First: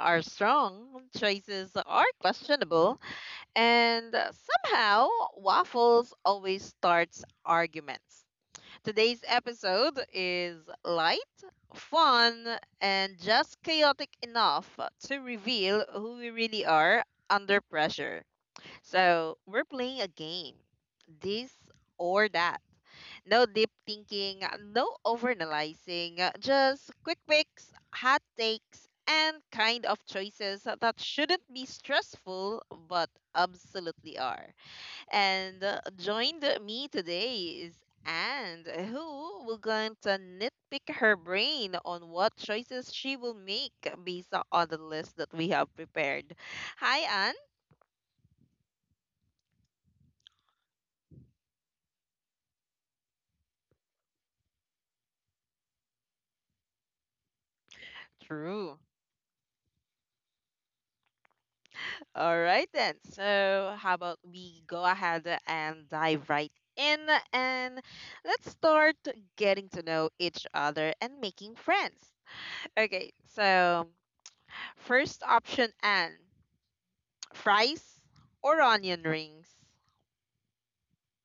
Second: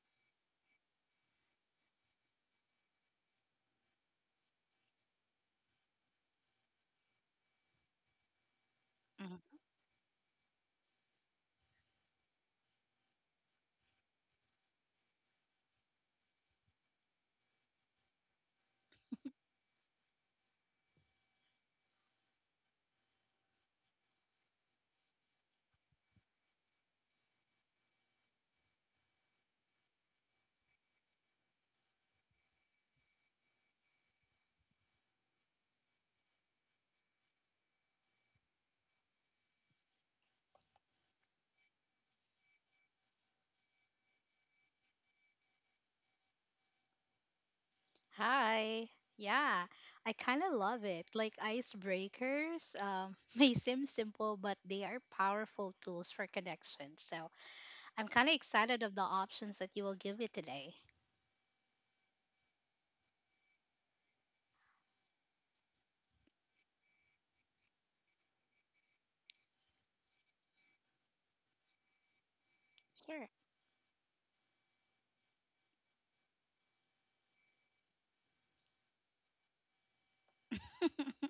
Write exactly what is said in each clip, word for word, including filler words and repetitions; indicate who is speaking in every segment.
Speaker 1: are strong, choices are questionable, and somehow waffles always starts arguments. Today's
Speaker 2: Mhm.
Speaker 1: episode is light, fun, and just chaotic enough to reveal who we really are under pressure. So, we're playing a game. This or that, no deep thinking, no overanalyzing, just quick picks, hot takes, and kind of choices that shouldn't be stressful but absolutely are. And uh, joined me today is Anne, who will going to nitpick her brain on what choices she will make based on the list that we have prepared. Hi, Anne.
Speaker 2: Hi. Yeah, I kind of love it. Like icebreakers, um, may seem simple, but they are powerful tools for connection. So I'm kind of
Speaker 1: True.
Speaker 2: excited of the options that you will give me today.
Speaker 1: All right then. So, how about we go ahead and dive right in and let's start getting to know each other and making friends. Okay,
Speaker 2: Sure.
Speaker 1: so first option Anne, fries or onion rings?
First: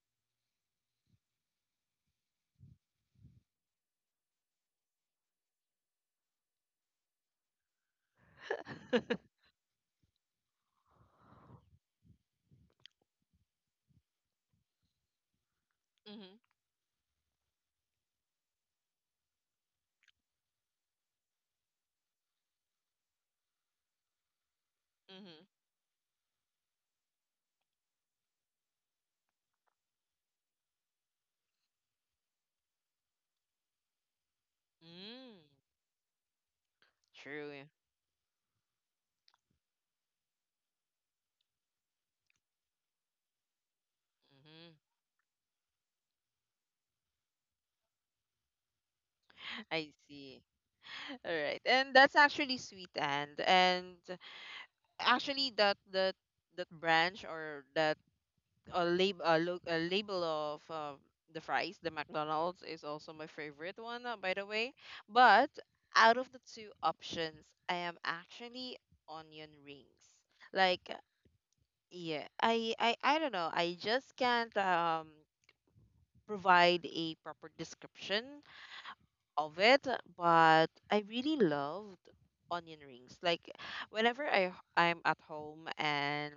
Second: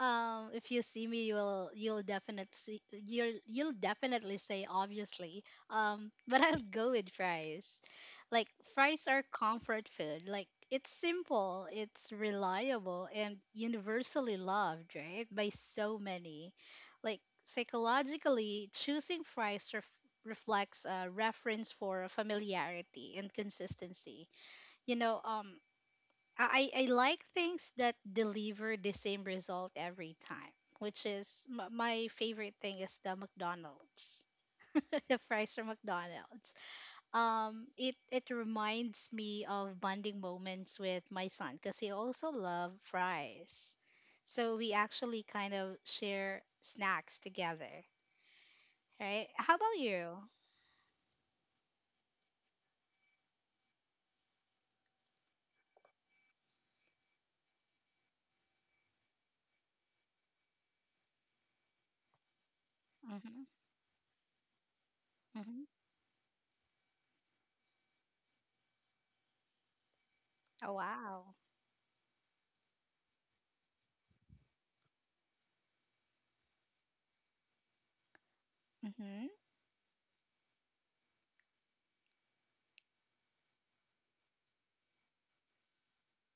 Speaker 2: Um, if you see me, you'll you'll definitely you'll you'll definitely say obviously. Um, but I'll go with fries. Like fries are comfort food. Like it's simple, it's reliable, and universally loved, right? By so
Speaker 1: Mm-hmm.
Speaker 2: many. Like psychologically, choosing fries ref- reflects a reference for familiarity and consistency. You know,
Speaker 1: Mm-hmm.
Speaker 2: um, I, I I like things that deliver the same result every time, which is m- my favorite thing is the McDonald's, the
Speaker 1: Mm.
Speaker 2: fries from McDonald's.
Speaker 1: True.
Speaker 2: Um, it it reminds me of bonding moments with my son because he also loves fries, so
Speaker 1: Mm-hmm.
Speaker 2: we actually kind of share snacks together, right? How about
Speaker 1: I
Speaker 2: you?
Speaker 1: see. All right. And that's actually sweet and and actually that that that branch or that a lab a, look a label of um, the fries, the McDonald's is also my
Speaker 2: Mm-hmm,
Speaker 1: favorite one, uh, by the way. But
Speaker 2: mm-hmm.
Speaker 1: out of the two options, I am actually onion rings.
Speaker 2: Oh
Speaker 1: Like, uh,
Speaker 2: wow.
Speaker 1: yeah, I I I don't know. I just can't um provide a proper description
Speaker 2: Mm-hmm,
Speaker 1: of it, but I really loved onion rings. Like, whenever I I'm at home and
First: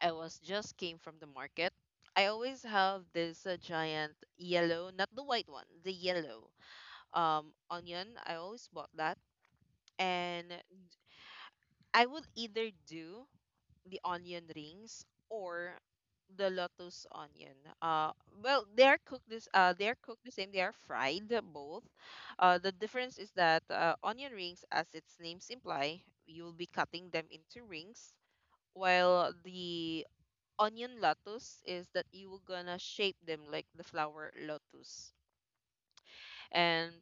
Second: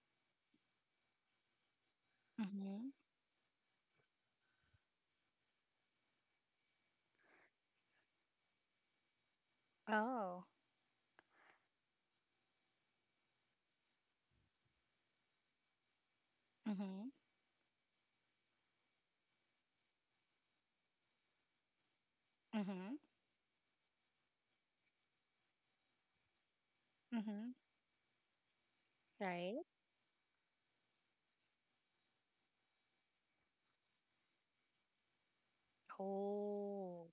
Speaker 1: I was just came from the market. I always
Speaker 2: mm-hmm.
Speaker 1: have this uh, giant yellow, not the white one, the yellow um onion. I always bought that,
Speaker 2: Oh.
Speaker 1: and I would either do the onion rings or the
Speaker 2: Mm-hmm,
Speaker 1: lotus onion. Uh, well, they are cooked this. Uh, they are cooked the same. They are fried uh, both. Uh, the
Speaker 2: mm-hmm,
Speaker 1: difference is that uh, onion rings, as its names imply, you'll be cutting
Speaker 2: mm-hmm.
Speaker 1: them into rings, while
Speaker 2: Right.
Speaker 1: the onion lotus is that you were gonna shape them like the flower lotus. And
Speaker 2: Oh,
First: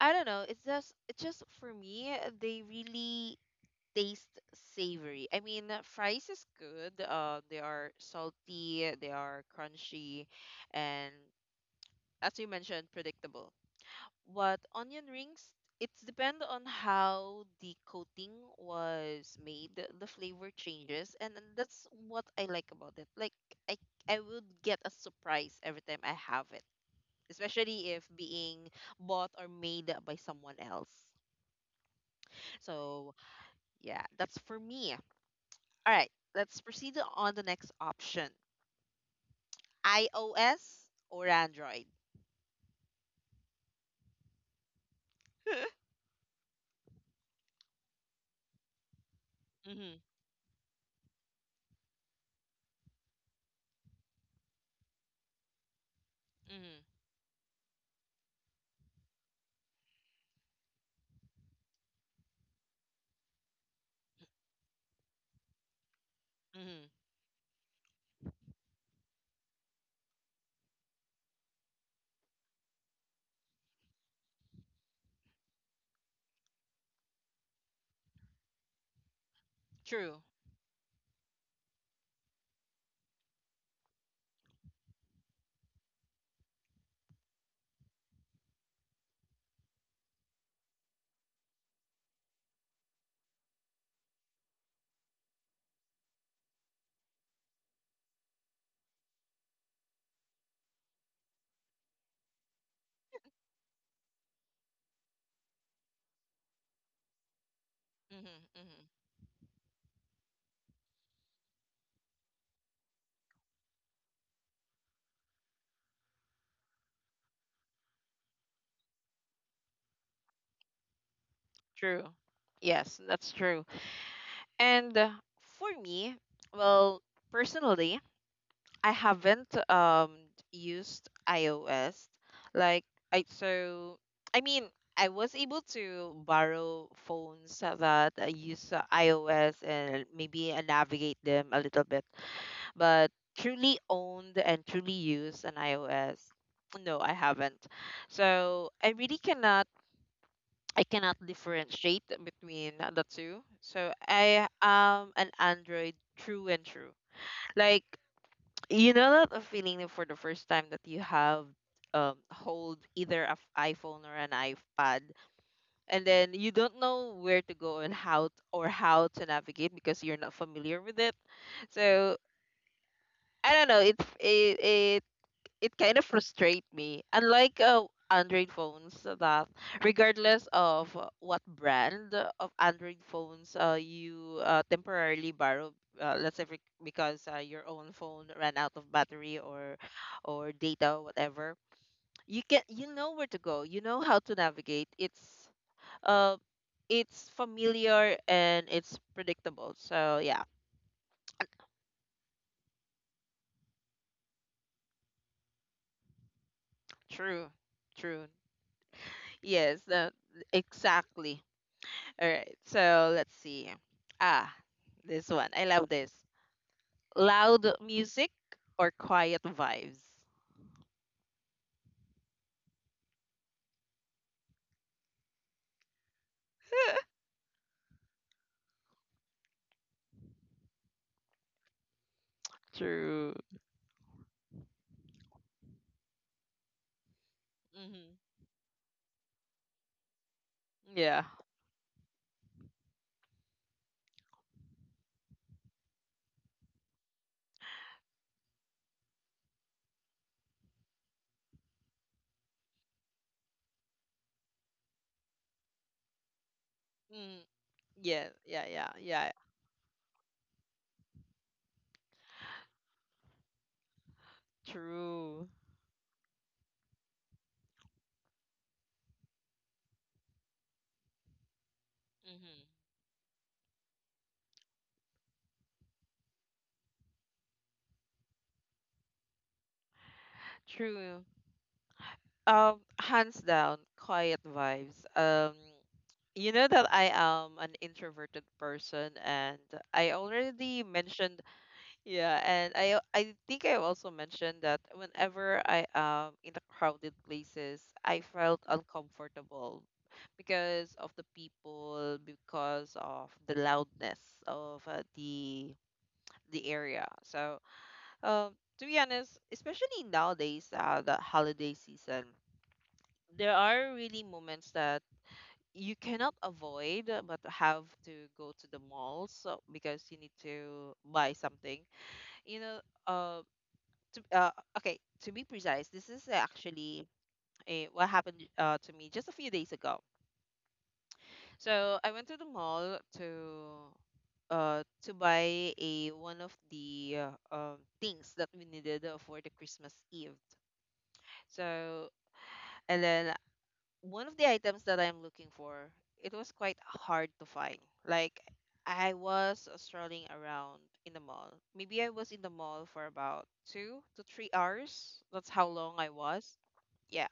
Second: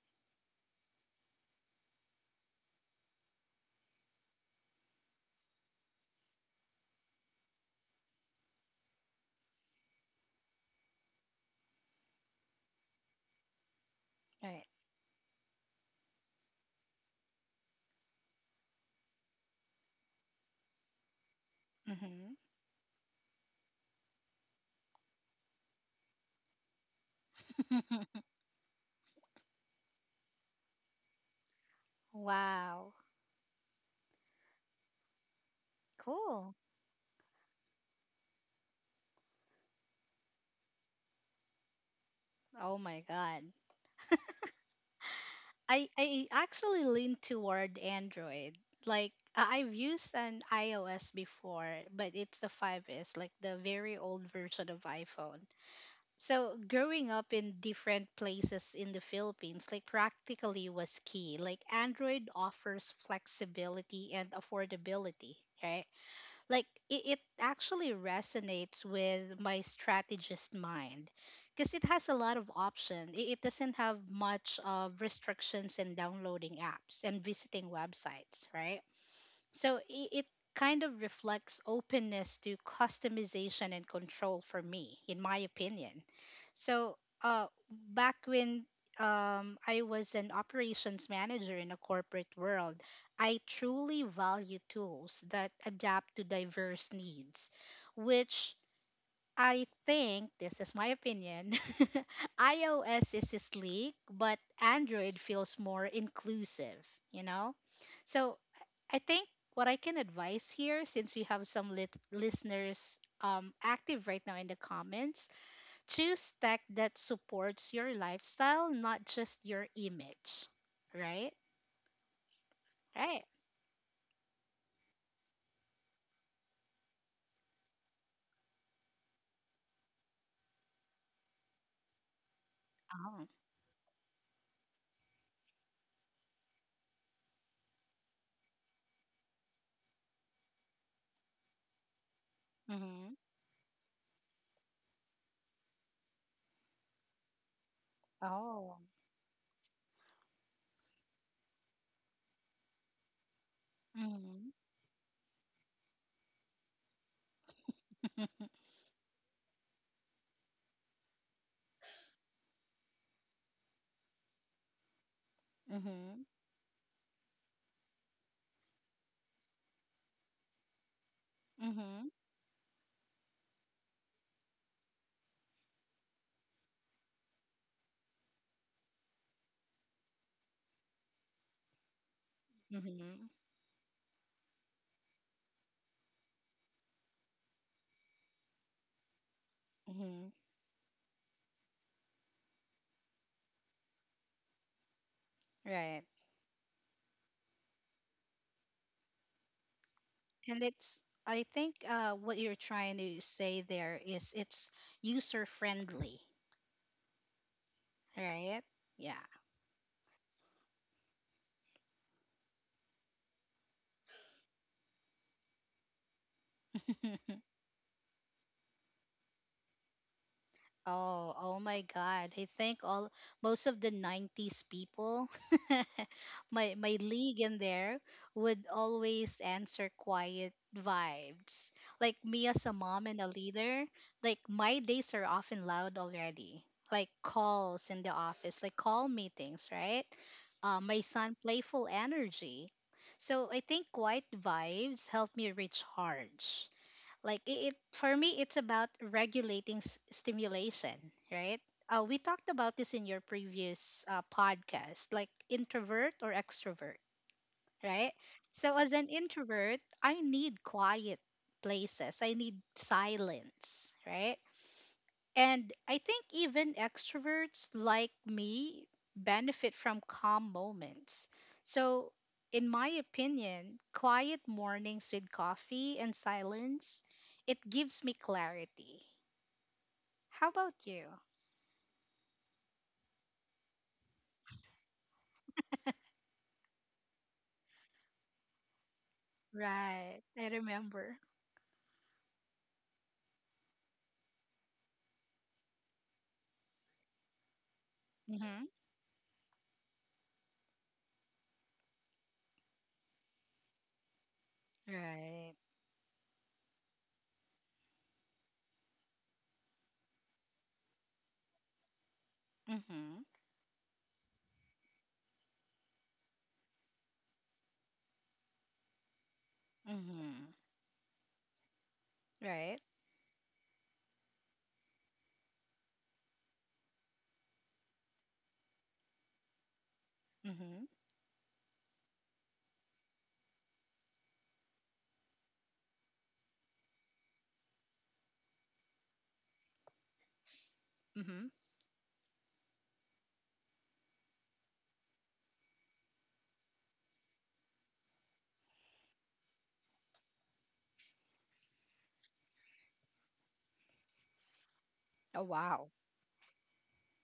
Speaker 1: I don't know, it's just it's just for me they really taste savory. I mean, uh, fries is good. Uh, they are salty, they are crunchy, and as you mentioned, predictable.
Speaker 2: right.
Speaker 1: What onion rings, it's depend on how the coating was made, the flavor changes and then that's
Speaker 2: Mm-hmm.
Speaker 1: what I like about it. Like i i would get a surprise every time I have it, especially if being bought or made by someone else.
Speaker 2: Wow.
Speaker 1: So yeah, that's for me. All right,
Speaker 2: Cool.
Speaker 1: let's proceed on the next option, iOS or Android.
Speaker 2: Oh my God.
Speaker 1: Mm-hmm.
Speaker 2: I I actually lean toward Android. Like I- I've used an iOS before, but it's the five S, like the very old version of iPhone. So
Speaker 1: Mm-hmm.
Speaker 2: growing up in different places in the Philippines, like practically was key. Like Android offers flexibility and affordability, right? Like it,
Speaker 1: Mm-hmm.
Speaker 2: it actually resonates with my strategist mind because it has a lot of options. It, it doesn't have much of restrictions in downloading apps and visiting websites, right? So it,
Speaker 1: True.
Speaker 2: it kind of reflects openness to customization and control for me, in my opinion. So, uh, back when um, I was an operations manager in a corporate world, I truly value tools that adapt to diverse needs, which I think, this is my opinion, iOS is sleek, but Android feels more inclusive, you know? So,
Speaker 1: Mm-hmm. Mm-hmm.
Speaker 2: I think what I can advise here, since we have some lit- listeners um, active right now in the comments, choose tech that supports your lifestyle, not just your image. Right?
Speaker 1: True. Yes,
Speaker 2: Right.
Speaker 1: that's true. And uh, for me, well, personally, I haven't um used iOS. Like I,
Speaker 2: Oh.
Speaker 1: so I mean, I was able to borrow phones that uh, use uh, iOS and maybe uh, navigate them a little bit, but
Speaker 2: Mm-hmm.
Speaker 1: truly owned and truly used an iOS, no, I haven't. So
Speaker 2: Oh.
Speaker 1: I really cannot, I cannot differentiate between the two. So I
Speaker 2: Mm-hmm.
Speaker 1: am an Android true and true. Like you know that a feeling for the first time that you have um hold either an iPhone or an iPad and
Speaker 2: Mm-hmm.
Speaker 1: then you don't know where to go and how t- or how to navigate because you're not familiar with it. So
Speaker 2: Mm-hmm.
Speaker 1: I don't know. It's it, it it kind of frustrate me. Unlike uh, Android phones, uh, that regardless of uh, what brand of Android
Speaker 2: Mm-hmm.
Speaker 1: phones uh, you uh, temporarily borrow, uh, let's say bec- because uh, your own phone ran out of battery or
Speaker 2: Mm-hmm.
Speaker 1: or data, whatever, you can, you know where to go. You know how to navigate. It's
Speaker 2: Right.
Speaker 1: uh, it's familiar and it's predictable. So yeah,
Speaker 2: And it's I think uh, what you're trying to say there is it's user friendly,
Speaker 1: true, true.
Speaker 2: right? Yeah.
Speaker 1: Yes, uh, exactly. All right, so let's see. Ah, this one. I love this. Loud music or quiet vibes?
Speaker 2: Oh, oh my God. I think all Most of the nineties people, my my league in there, would always answer quiet vibes. Like me as a mom and a
Speaker 1: True.
Speaker 2: leader, like my days are often loud already. Like calls in the
Speaker 1: Hmm.
Speaker 2: office, like call meetings, right? Uh, my
Speaker 1: Yeah.
Speaker 2: son playful energy. So I think quiet vibes help me recharge. Like it, it for me it's about regulating s- stimulation, right? uh, we talked about this in your previous uh, podcast, like introvert or extrovert,
Speaker 1: Mm,
Speaker 2: right?
Speaker 1: yeah, yeah,
Speaker 2: So
Speaker 1: yeah,
Speaker 2: as an
Speaker 1: yeah.
Speaker 2: introvert I need quiet places, I need silence, right?
Speaker 1: True.
Speaker 2: And I think even extroverts like me benefit from calm moments. So,
Speaker 1: Hmm.
Speaker 2: in my opinion, quiet mornings with coffee and silence, it gives me clarity. How about you?
Speaker 1: True. Um, hands down, quiet vibes. Um, you know that I am an introverted person, and I
Speaker 2: Right. I
Speaker 1: already
Speaker 2: remember.
Speaker 1: mentioned. Yeah, and I I think I also mentioned that whenever I am in the crowded places, I felt
Speaker 2: Mm-hmm.
Speaker 1: uncomfortable because of the people, because of the loudness of uh,
Speaker 2: Right.
Speaker 1: the the area. So, um, to be honest, especially nowadays, uh, the holiday season,
Speaker 2: Mm-hmm.
Speaker 1: there are really moments that you cannot avoid uh, but have to go to the malls uh, because you need
Speaker 2: Mm-hmm.
Speaker 1: to buy something. You know,
Speaker 2: Right.
Speaker 1: um, to uh, okay, to be precise, this is actually a, what happened uh, to me just a few days ago.
Speaker 2: Mm-hmm.
Speaker 1: So I went to the mall to uh, to buy a one of the uh, um, things that we needed uh, for the Christmas Eve.
Speaker 2: Mm-hmm.
Speaker 1: So, and then one of the items that I'm looking for, it was quite hard to find. Like I was strolling around in the mall. Maybe I was in the mall for about two to three hours. That's
Speaker 2: Oh,
Speaker 1: how long
Speaker 2: wow.
Speaker 1: I was. Yeah,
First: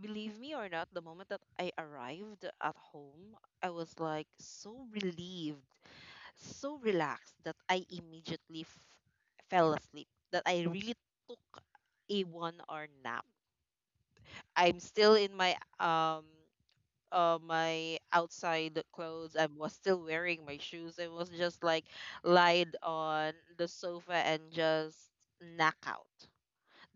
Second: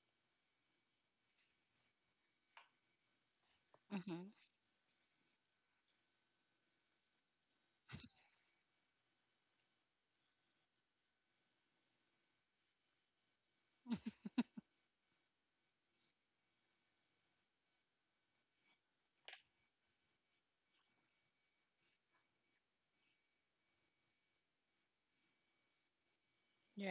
Speaker 1: believe me or not, the moment that I arrived at home, I was like
Speaker 2: Mm-hmm.
Speaker 1: so relieved, so relaxed that I immediately f- fell asleep. That I really took a one hour nap. I'm still in my um uh, my outside clothes. I was still wearing my shoes. I was just like lied on the sofa and just knock out.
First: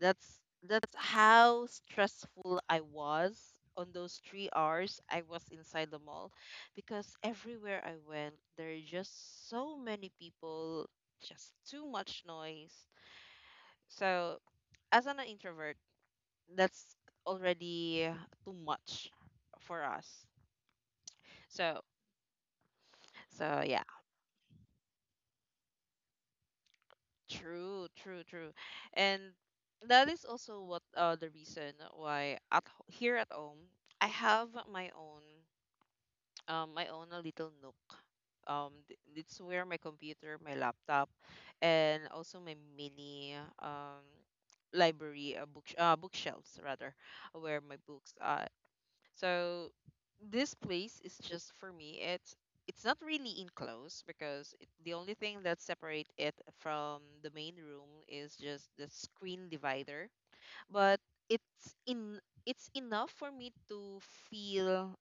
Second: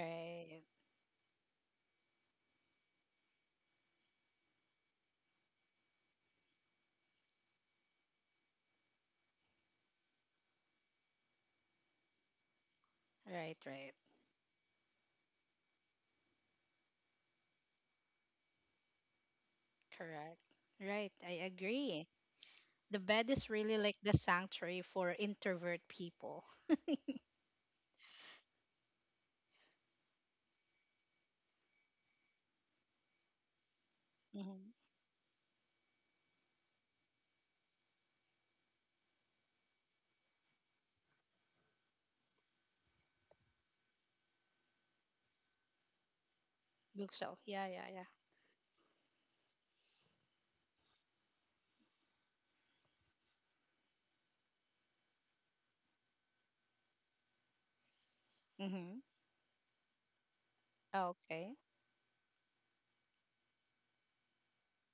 Speaker 1: That's that's how stressful I was on those three hours I was inside the mall because everywhere I went there are just so many people, just too much noise.
Speaker 2: Right. Right.
Speaker 1: So as an introvert, that's already too much for us.
Speaker 2: Correct. Right. I
Speaker 1: So
Speaker 2: agree. The bed is
Speaker 1: so
Speaker 2: really
Speaker 1: yeah.
Speaker 2: like the sanctuary for introvert people.
Speaker 1: True, true, true. And that is also what uh the reason why at h- here at home I have
Speaker 2: Mm-hmm.
Speaker 1: my own um my own a little nook. Um, th- it's where my computer, my laptop and also my mini um library uh, book uh, bookshelves rather,
Speaker 2: Bookshelf.
Speaker 1: where
Speaker 2: Yeah,
Speaker 1: my
Speaker 2: yeah, yeah.
Speaker 1: books uh, so this place is just for me. It's it's not really enclosed because it, the only thing that separate it from the main room is just the
Speaker 2: Mm-hmm.
Speaker 1: screen divider. But
Speaker 2: Okay.
Speaker 1: it's in, it's enough for me to feel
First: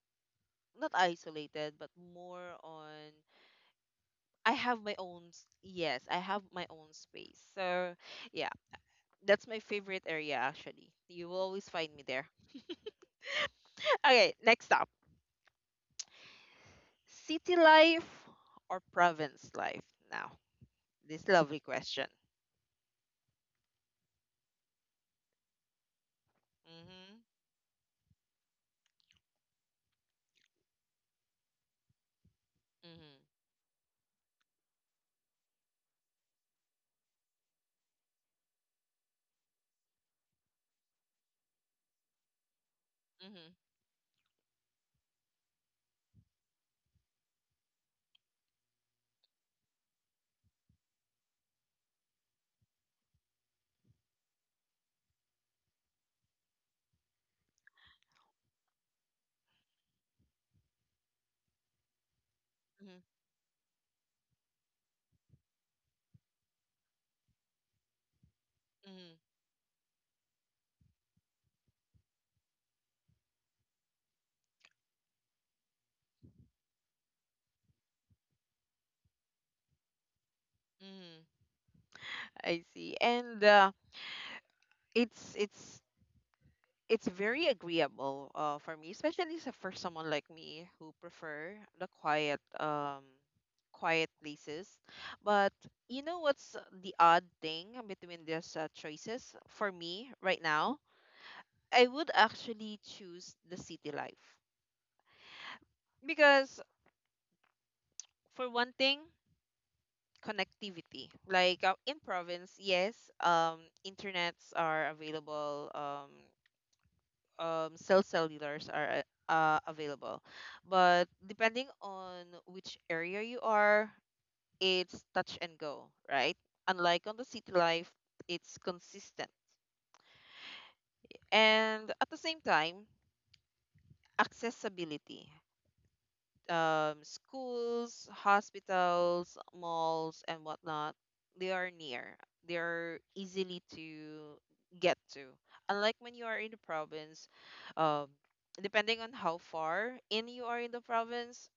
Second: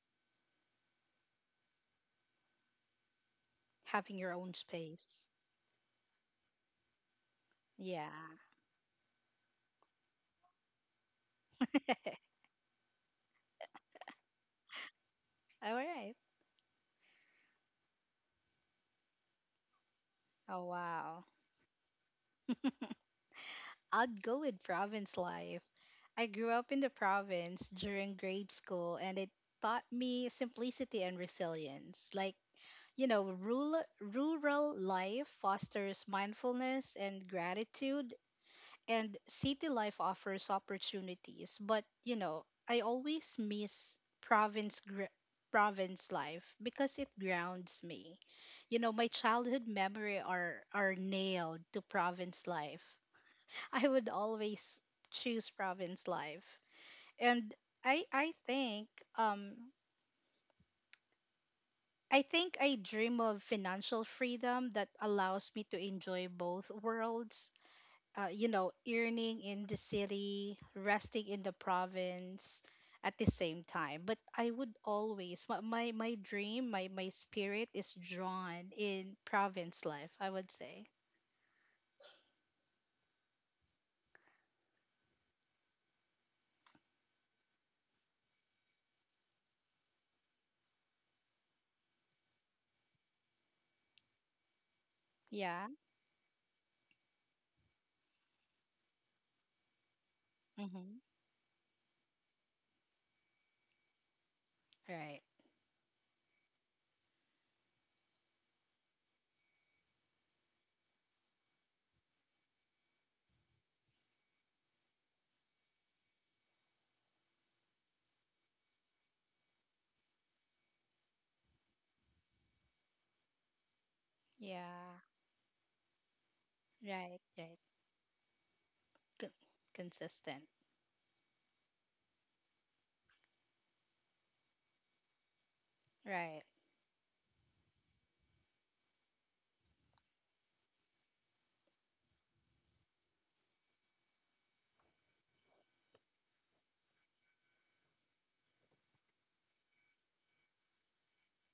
Speaker 1: not isolated, but more on
Speaker 2: Having your
Speaker 1: I
Speaker 2: own
Speaker 1: have my own
Speaker 2: space.
Speaker 1: s- yes, I have my own space. So
Speaker 2: Yeah.
Speaker 1: yeah, that's my favorite area actually. You will always find me there. Okay, next up.
Speaker 2: All right.
Speaker 1: City life or province life now?
Speaker 2: Oh, wow.
Speaker 1: This lovely question.
Speaker 2: I'd go with province life. I grew up in the
Speaker 1: Mm-hmm.
Speaker 2: province during grade school, and it taught me simplicity and resilience. Like, you know,
Speaker 1: Mm-hmm.
Speaker 2: rural, rural life fosters mindfulness and gratitude, and city life offers opportunities, but you know I always
Speaker 1: Mm-hmm.
Speaker 2: miss province gr- province life because it grounds me. You know, my childhood memory are are nailed to province life. I would always choose province life. And i i think, um I think I
Speaker 1: Mm-hmm.
Speaker 2: dream of financial freedom that allows me to enjoy both worlds, uh, you know,
Speaker 1: Mm-hmm.
Speaker 2: earning in the city, resting in the province at the same time. But I would always, my my, my dream, my my spirit is drawn in province life, I would say.
Speaker 1: Mm-hmm. I see. And uh, it's it's it's very agreeable uh, for me, especially s- for someone like me who prefer the quiet um quiet places. But
Speaker 2: Yeah.
Speaker 1: you know what's the odd thing between these uh, choices for me right now?
Speaker 2: Mm-hmm.
Speaker 1: I would actually choose the city life
Speaker 2: Right.
Speaker 1: because for one thing, connectivity. Like uh, in province, yes, um, internets are available, um, um, cell cellulars are uh, uh, available, but depending on which area you are,
Speaker 2: Yeah.
Speaker 1: it's touch and go, right? Unlike on
Speaker 2: Right.
Speaker 1: the city
Speaker 2: Right.
Speaker 1: life, it's consistent,
Speaker 2: Con- Consistent.
Speaker 1: and at the same time, accessibility.
Speaker 2: Right.
Speaker 1: Um, schools, hospitals, malls, and whatnot, they are near. They are easily to get to. Unlike when you are in the province, um, depending on how far in you are in the province,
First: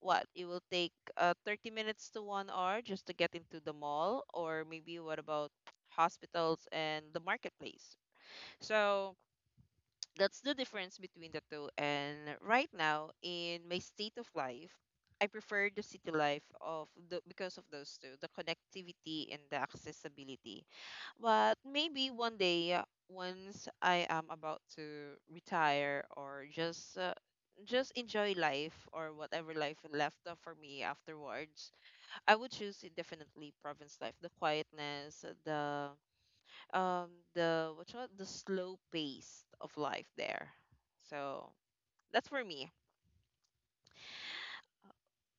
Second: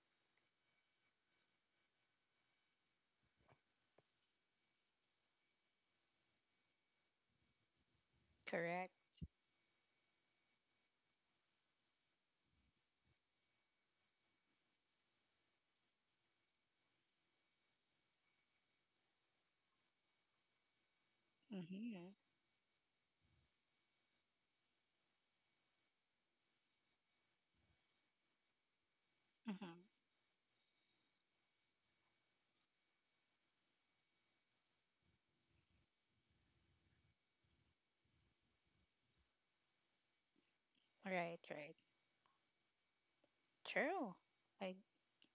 Speaker 1: what it will take uh, thirty minutes to one hour just to get into the mall, or maybe what about hospitals and the marketplace?
Speaker 2: Correct.
Speaker 1: So that's the difference between the two. And right now, in my state of life, I prefer the city life of the because of those two, the connectivity and the accessibility. But maybe
Speaker 2: Mm-hmm.
Speaker 1: one day, uh, once I am about to retire or just uh, just enjoy life or whatever life
Speaker 2: Mm-hmm.
Speaker 1: left uh, for me afterwards, I would choose it definitely province life, the quietness, the um the what you call it, the slow pace of life there.
Speaker 2: Right.
Speaker 1: So
Speaker 2: Right.
Speaker 1: that's for me.
Speaker 2: True. I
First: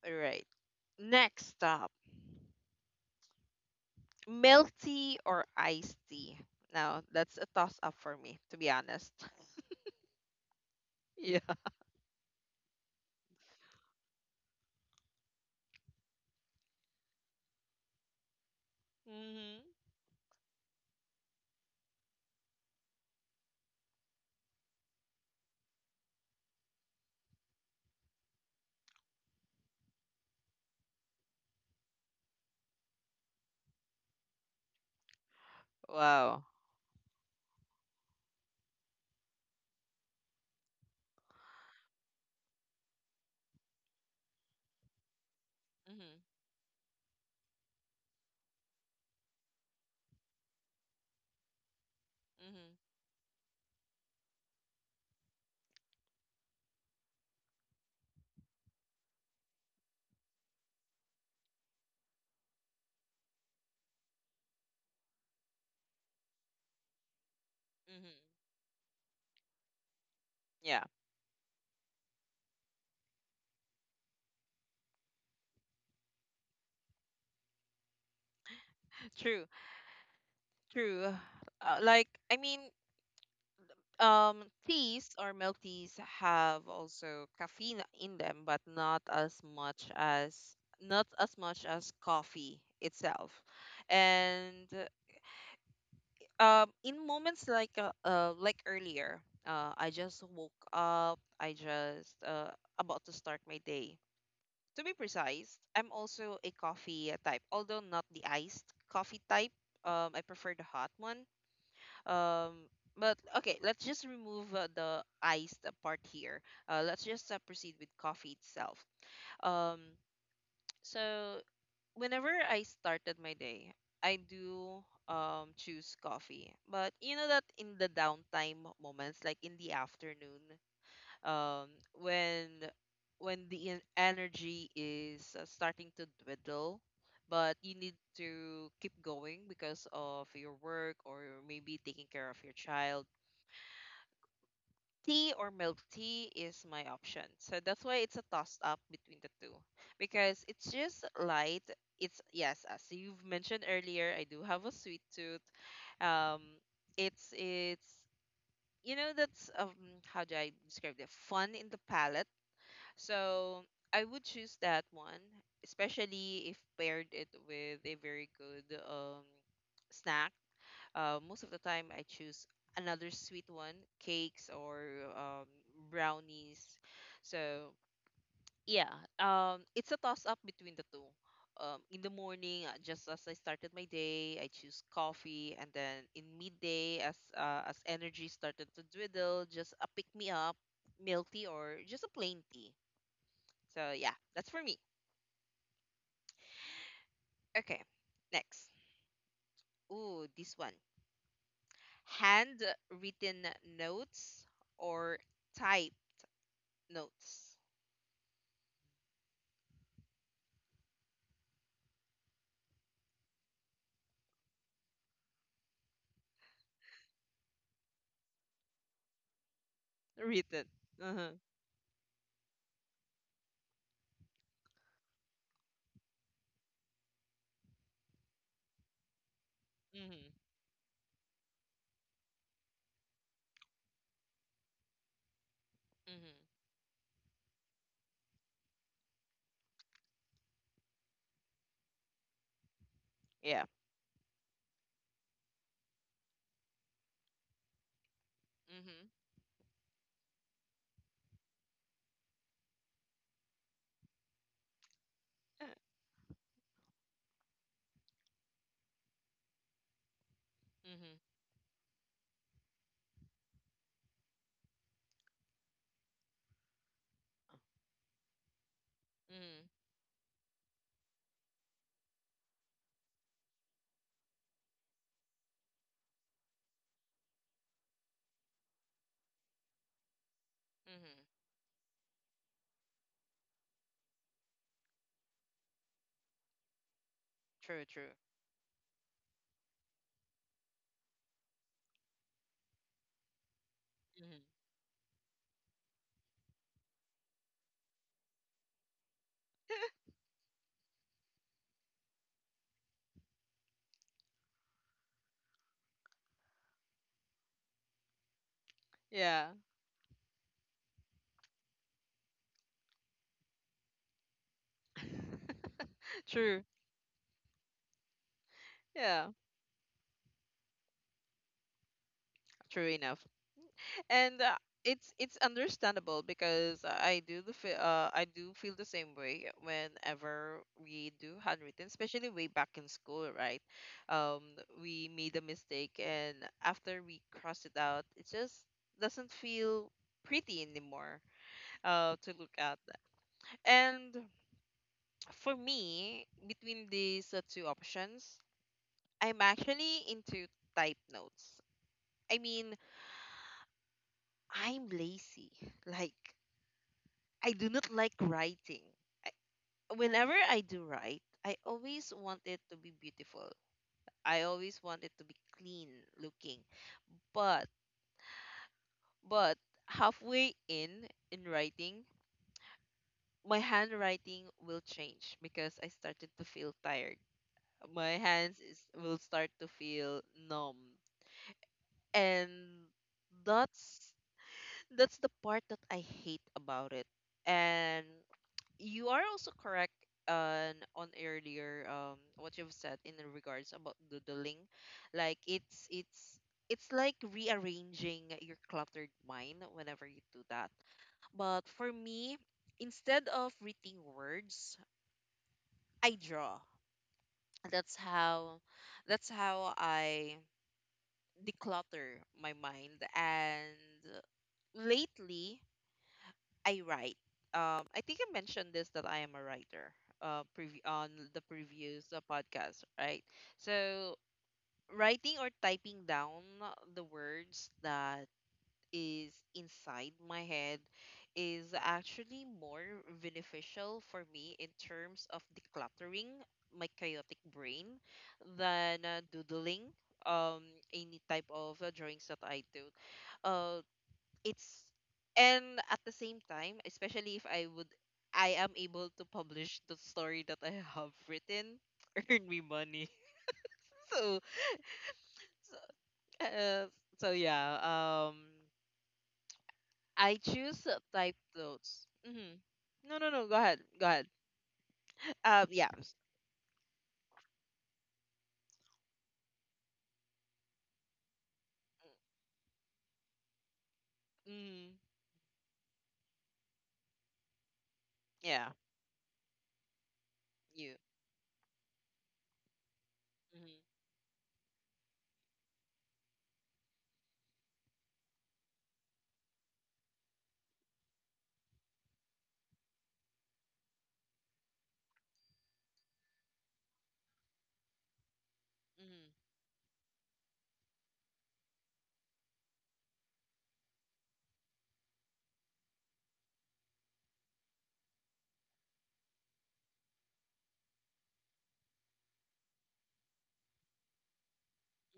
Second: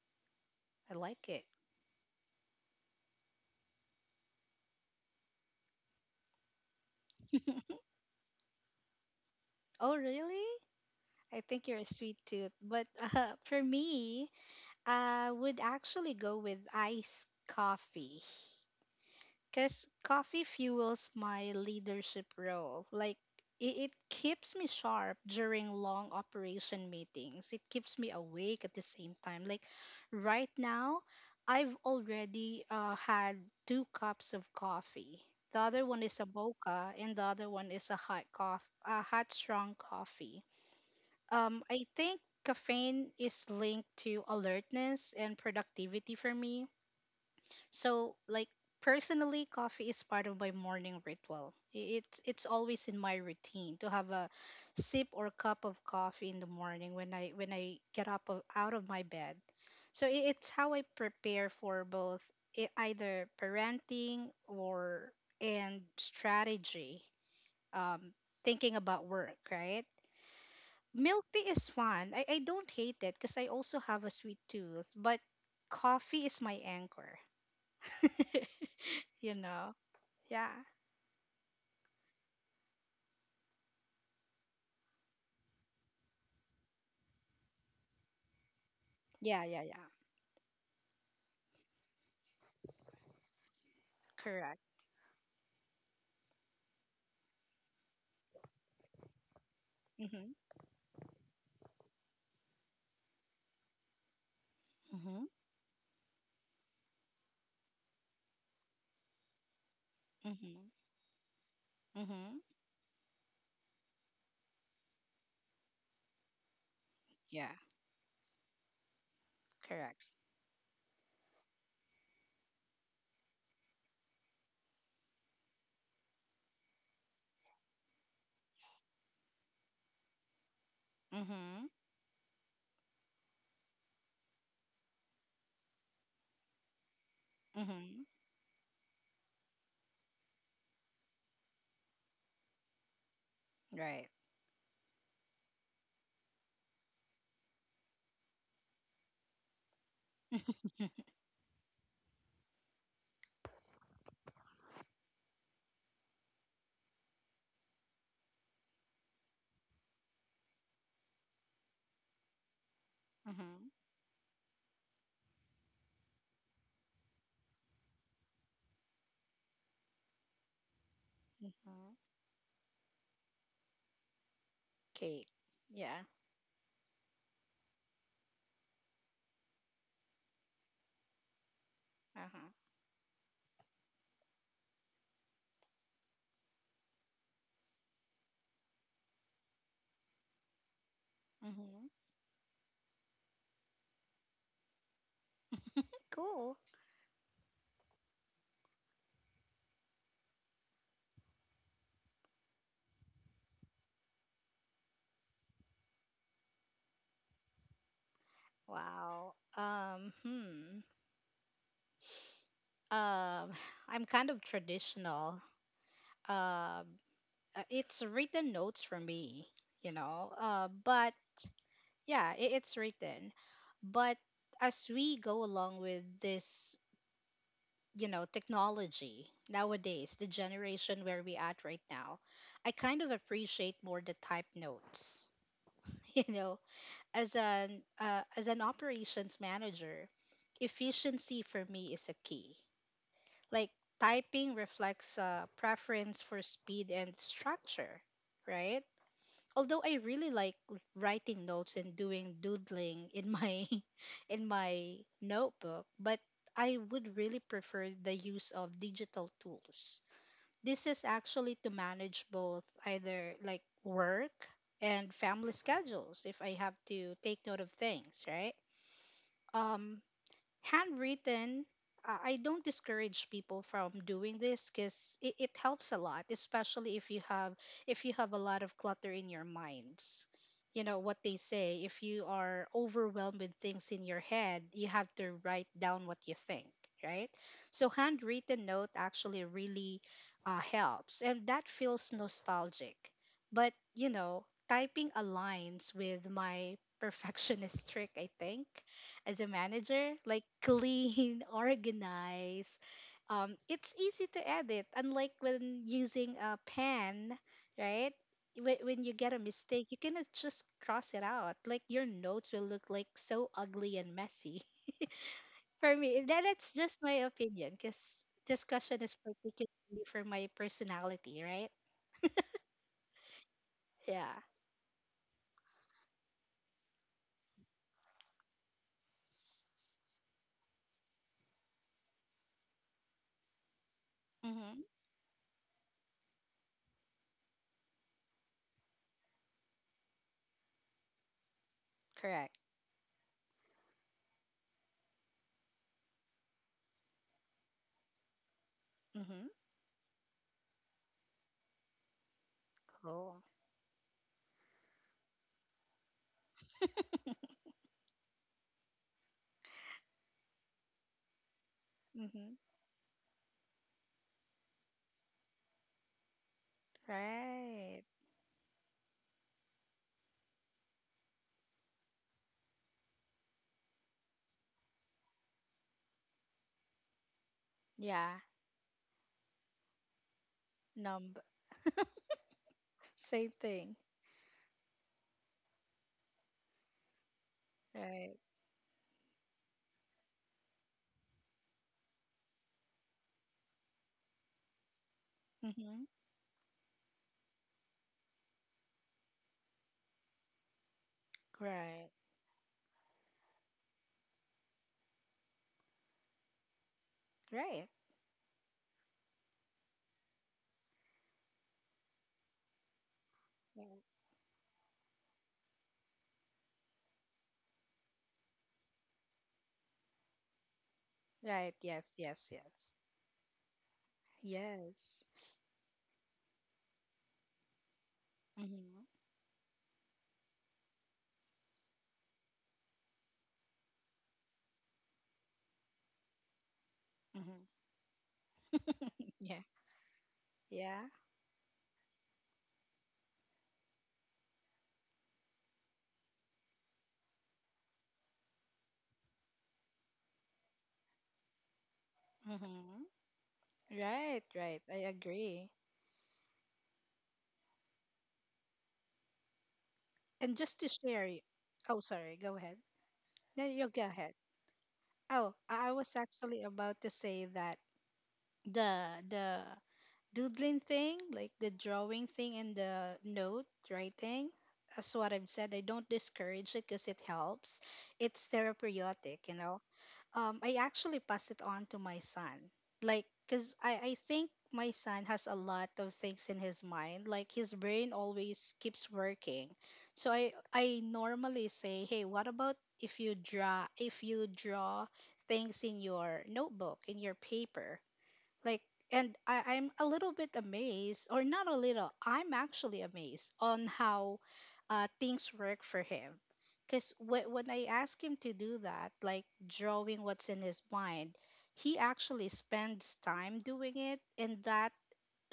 Speaker 1: All right.
Speaker 2: I like it.
Speaker 1: Next up, milk tea or iced tea. Now that's a toss up for me, to be honest.
Speaker 2: Oh, really? I
Speaker 1: Yeah.
Speaker 2: think you're a sweet tooth. But uh, for me, I would actually go with iced coffee
Speaker 1: Mhm.
Speaker 2: because coffee fuels my leadership role. Like, it, it keeps me sharp during long operation meetings, it keeps me awake at the same time. Like, right now, I've already uh, had two cups of coffee. The other one is a
Speaker 1: Wow.
Speaker 2: mocha, and the other one is a hot coffee, a hot strong coffee. Um, I think caffeine is linked to alertness and productivity
Speaker 1: Mhm.
Speaker 2: for me. So, like personally, coffee is part of my morning ritual. I- It's it's
Speaker 1: Mhm.
Speaker 2: always in my routine to have a sip or cup of coffee in the morning when I when I get up of, out of my bed. So i- it's how I prepare for both, e- either parenting or and strategy, um,
Speaker 1: Mhm.
Speaker 2: thinking about work, right?
Speaker 1: Yeah.
Speaker 2: Milk tea is fun. I, I don't hate it because I also have a sweet tooth, but coffee is my anchor. You
Speaker 1: True.
Speaker 2: know? Yeah.
Speaker 1: True. Uh, like I mean, um teas or milk teas have also caffeine in them but not
Speaker 2: Yeah,
Speaker 1: as
Speaker 2: yeah, yeah.
Speaker 1: much as not as much as coffee itself.
Speaker 2: Correct.
Speaker 1: And um in moments like uh, uh like earlier, uh, I just
Speaker 2: Mhm.
Speaker 1: woke up, I just uh about to start my day. To be
Speaker 2: Mhm.
Speaker 1: precise, I'm also a coffee type, although not the iced coffee type. Um, I prefer
Speaker 2: Mhm.
Speaker 1: the hot one.
Speaker 2: Mhm.
Speaker 1: Um, but okay, let's just remove uh, the iced part here. Uh, let's just uh,
Speaker 2: Yeah,
Speaker 1: proceed with coffee itself. Um,
Speaker 2: correct.
Speaker 1: so whenever I started my day, I do um choose coffee. But you know that in the downtime moments, like in the afternoon,
Speaker 2: Mhm.
Speaker 1: um, when when the en- energy is uh, starting to dwindle, but you need
Speaker 2: Mhm.
Speaker 1: to keep going because of your work or maybe taking care of your child,
Speaker 2: Right.
Speaker 1: tea or milk tea is my option. So that's why it's a toss up between the two because it's just light. It's yes, as you've mentioned earlier, I do have a sweet tooth. Um, it's it's you know that's um how do I describe it? Fun in the palate.
Speaker 2: Mhm.
Speaker 1: So I would choose that one, especially if paired it with a very good um snack uh, most of the
Speaker 2: Mhm.
Speaker 1: time, I choose another sweet one, cakes or
Speaker 2: Cake.
Speaker 1: um,
Speaker 2: Yeah.
Speaker 1: brownies. So yeah, um, it's a toss up between the two. Um, in the
Speaker 2: Uh-huh.
Speaker 1: morning, uh, just as I started my day, I choose coffee, and then in midday, as uh, as energy started to dwindle, just a pick me up, milk tea
Speaker 2: Mhm.
Speaker 1: or just a plain tea. So yeah, that's for me.
Speaker 2: Cool.
Speaker 1: Okay, next. Ooh, this one. Handwritten notes or type notes
Speaker 2: Wow. Um, hmm. Um, I'm kind of traditional. Um, uh, it's written notes for me, you know. Uh,
Speaker 1: written.
Speaker 2: but
Speaker 1: Uh-huh.
Speaker 2: yeah, it, it's written. But as we go along with this, you know, technology nowadays, the
Speaker 1: Mhm.
Speaker 2: generation where we at right now, I kind of appreciate more the type notes. You
Speaker 1: Mhm.
Speaker 2: know, as an uh, as an operations manager, efficiency for me is a key. Like
Speaker 1: Yeah.
Speaker 2: typing reflects a preference for speed and structure, right?
Speaker 1: Mhm.
Speaker 2: Although I really like writing notes and doing doodling in my in my notebook, but I would really prefer the use of digital tools. This is
Speaker 1: Mhm.
Speaker 2: actually to manage both, either like work and family schedules if I have to take note of things, right?
Speaker 1: Mhm.
Speaker 2: Um handwritten, uh, I don't discourage people from doing this because it, it helps a lot, especially if you have if you have a lot of clutter in your minds. You know what they
Speaker 1: Mhm.
Speaker 2: say: if you are overwhelmed with things in your head, you have to write down what you think, right? So
Speaker 1: True, true.
Speaker 2: handwritten note actually really uh, helps, and that feels nostalgic. But you know
Speaker 1: Mhm.
Speaker 2: typing aligns with my perfectionist trick, I think, as a manager. Like clean, organized. Um, it's easy to edit, unlike when using a pen, right? When, when you get a
Speaker 1: Yeah.
Speaker 2: mistake, you cannot just cross it out. Like your notes will look like so ugly and messy. For me, that, that's
Speaker 1: True.
Speaker 2: just my opinion, because this question is
Speaker 1: Yeah.
Speaker 2: particularly for my personality, right?
Speaker 1: True enough.
Speaker 2: Yeah.
Speaker 1: And uh, it's it's understandable because I do the fe- uh I do feel the same way whenever we do handwritten, especially way back in school, right? Um,
Speaker 2: Mm-hmm.
Speaker 1: we made a mistake, and after we cross it out, it just doesn't feel pretty anymore uh,
Speaker 2: Correct.
Speaker 1: to look at. And for me, between these uh, two options,
Speaker 2: Mm-hmm.
Speaker 1: I'm actually into type notes. I mean,
Speaker 2: Cool.
Speaker 1: I'm lazy. Like, I do not like writing. I, Whenever I do write, I always
Speaker 2: Mm-hmm.
Speaker 1: want it to be beautiful. I always want it to be clean looking. But,
Speaker 2: Right.
Speaker 1: but halfway in, in writing, my handwriting will change because I started to feel tired
Speaker 2: Yeah.
Speaker 1: my hands is, will start to feel numb.
Speaker 2: Number.
Speaker 1: And
Speaker 2: Same thing.
Speaker 1: that's that's the part that I hate about it. And
Speaker 2: Right.
Speaker 1: you are also correct on on earlier um what you've said in regards about doodling. Like
Speaker 2: Mm-hmm.
Speaker 1: it's it's it's like rearranging your cluttered mind whenever you do that. But for
Speaker 2: Right.
Speaker 1: me, instead of reading words, I draw.
Speaker 2: Right.
Speaker 1: That's how that's how I declutter my mind
Speaker 2: Right.
Speaker 1: and lately I write, um I think I mentioned this that I am a writer, uh prev on the
Speaker 2: Right. Yes.
Speaker 1: previous uh,
Speaker 2: Yes. Yes.
Speaker 1: podcast, right? So
Speaker 2: Yes.
Speaker 1: writing or typing down the words that
Speaker 2: Mm-hmm.
Speaker 1: is inside my head is actually more beneficial for me in terms of decluttering my chaotic
Speaker 2: Mm-hmm.
Speaker 1: brain than uh,
Speaker 2: Yeah.
Speaker 1: doodling um
Speaker 2: Yeah.
Speaker 1: any type of uh, drawings that I do uh it's and at the same time, especially if I would I am able to publish the story that I have written, earn me
Speaker 2: Mm-hmm.
Speaker 1: money.
Speaker 2: Right.
Speaker 1: so
Speaker 2: Right. I agree.
Speaker 1: uh, so yeah, um
Speaker 2: And
Speaker 1: I
Speaker 2: just to
Speaker 1: choose
Speaker 2: share,
Speaker 1: uh,
Speaker 2: y-
Speaker 1: type
Speaker 2: oh, sorry.
Speaker 1: notes.
Speaker 2: Go ahead.
Speaker 1: Mm-hmm. no no
Speaker 2: No,
Speaker 1: no go
Speaker 2: you go
Speaker 1: ahead,
Speaker 2: ahead.
Speaker 1: go ahead.
Speaker 2: Oh, I I
Speaker 1: um
Speaker 2: was
Speaker 1: yeah
Speaker 2: actually about to say that the the doodling thing, like the drawing thing and the note writing, that's
Speaker 1: mm-hmm.
Speaker 2: what I've said. I don't discourage it because it helps. It's
Speaker 1: Yeah.
Speaker 2: therapeutic, you know. um, I actually
Speaker 1: You.
Speaker 2: passed it on to my son. Like, because I, I
Speaker 1: Mm-hmm.
Speaker 2: think my son has a lot of things in his mind. Like, his brain always keeps working. So I, I normally say, hey, what about if you draw if you draw things in your notebook, in your paper, like. And I,
Speaker 1: Mm-hmm.
Speaker 2: I'm a little bit amazed, or not a little I'm actually amazed on how uh, things work for him. Because wh- when I ask him to do that, like drawing what's in his mind, he actually spends time doing it. And that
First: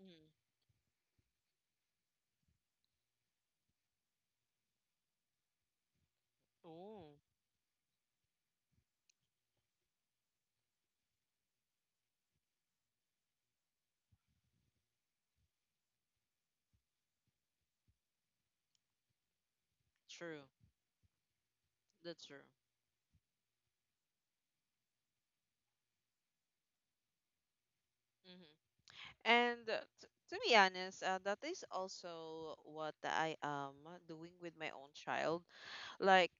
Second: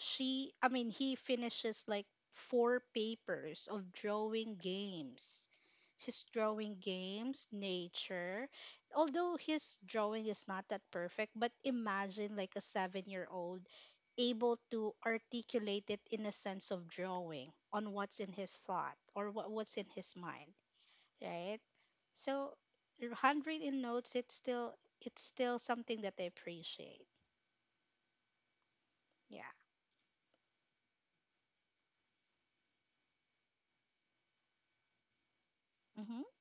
Speaker 1: Mm-hmm.
Speaker 2: I mean he finishes like four papers of drawing games. He's drawing
Speaker 1: Oh,
Speaker 2: games, nature. Although his drawing is not that perfect, but imagine like a seven year old able to articulate it in a sense of drawing on what's in his thought, or what, what's in his
Speaker 1: true,
Speaker 2: mind, right?
Speaker 1: that's true.
Speaker 2: So your handwritten notes, it's still, it's still something that I appreciate. Yeah.
Speaker 1: And uh, t- to be honest, uh, that is also what I am doing with my own child.
Speaker 2: Mm-hmm,
Speaker 1: Like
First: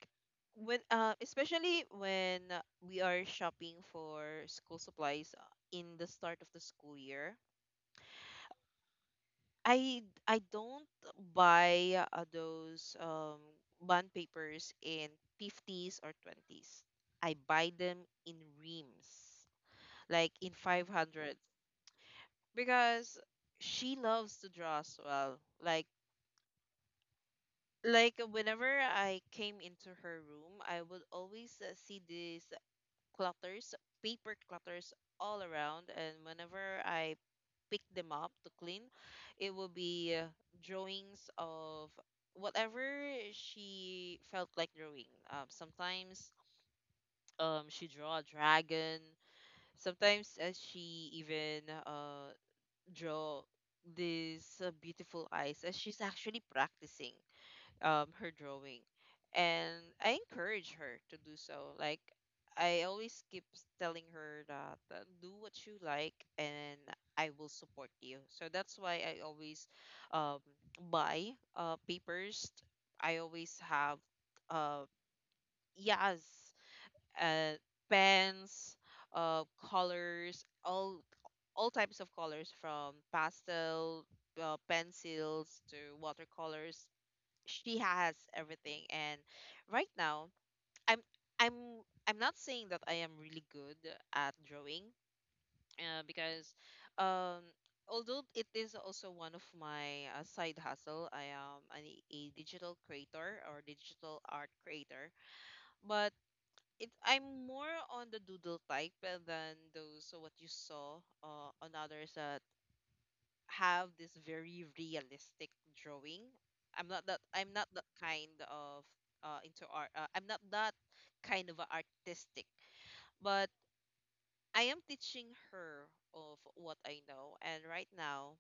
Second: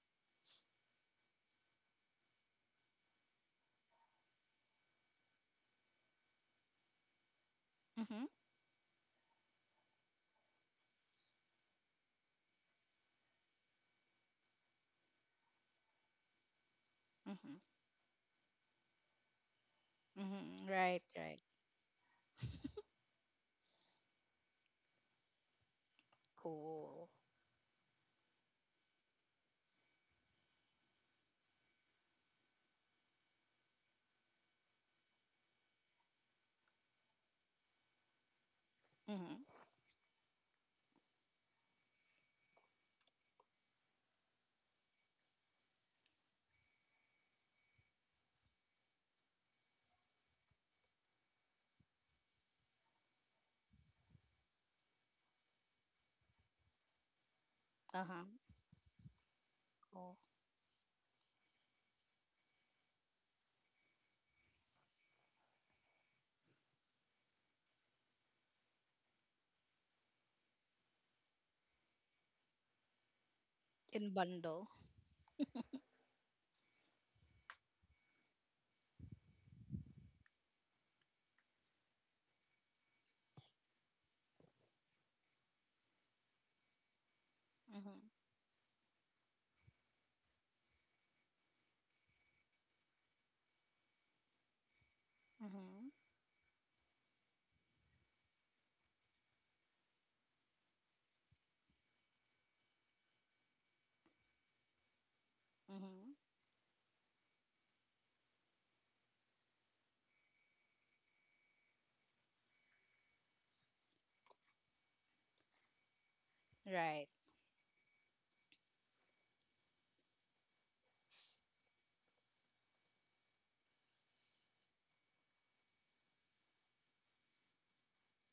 Speaker 1: when, uh, especially when uh, we are shopping for school supplies uh, in the start of the school year,
Speaker 2: mm-hmm,
Speaker 1: I I don't buy uh, those um, bond papers in fifties or twenties. I
Speaker 2: mm-hmm.
Speaker 1: buy them in reams, like in
Speaker 2: Mm-hmm. Right,
Speaker 1: five hundred
Speaker 2: right.
Speaker 1: because she loves to draw as well. Like
Speaker 2: Cool.
Speaker 1: like whenever I came into her room, I would always uh, see these clutters, paper clutters all around. And whenever I pick them up to clean,
Speaker 2: Mm-hmm.
Speaker 1: it would be uh, drawings of whatever she felt like drawing. Um, sometimes um, she draw a dragon. Sometimes uh, she even uh, draw these uh, beautiful eyes as she's actually practicing um,
Speaker 2: Uh-huh.
Speaker 1: her drawing, and
Speaker 2: Cool.
Speaker 1: I encourage her to do so. Like I always keep telling her that uh, do what you like, and I will support you. So that's why I always, um, buy uh, papers. I always have
Speaker 2: In bundle.
Speaker 1: uh, yes, uh, pens, uh, colors, all all types of colors from pastel uh, pencils to watercolors. She
Speaker 2: Mm-hmm.
Speaker 1: has everything. And right now, i'm i'm i'm not saying that I am really good at drawing,
Speaker 2: Mm-hmm.
Speaker 1: uh, because um although it is also one of my uh, side hustle, I am an, a digital creator or digital art creator, but
Speaker 2: Mm-hmm.
Speaker 1: it, I'm more on the doodle type than those what you saw uh, on others uh, have this very realistic drawing. I'm not
Speaker 2: Right.
Speaker 1: that I'm not that kind of uh, into art. Uh, I'm not that kind of a artistic, but I am teaching her of what I know. And right now,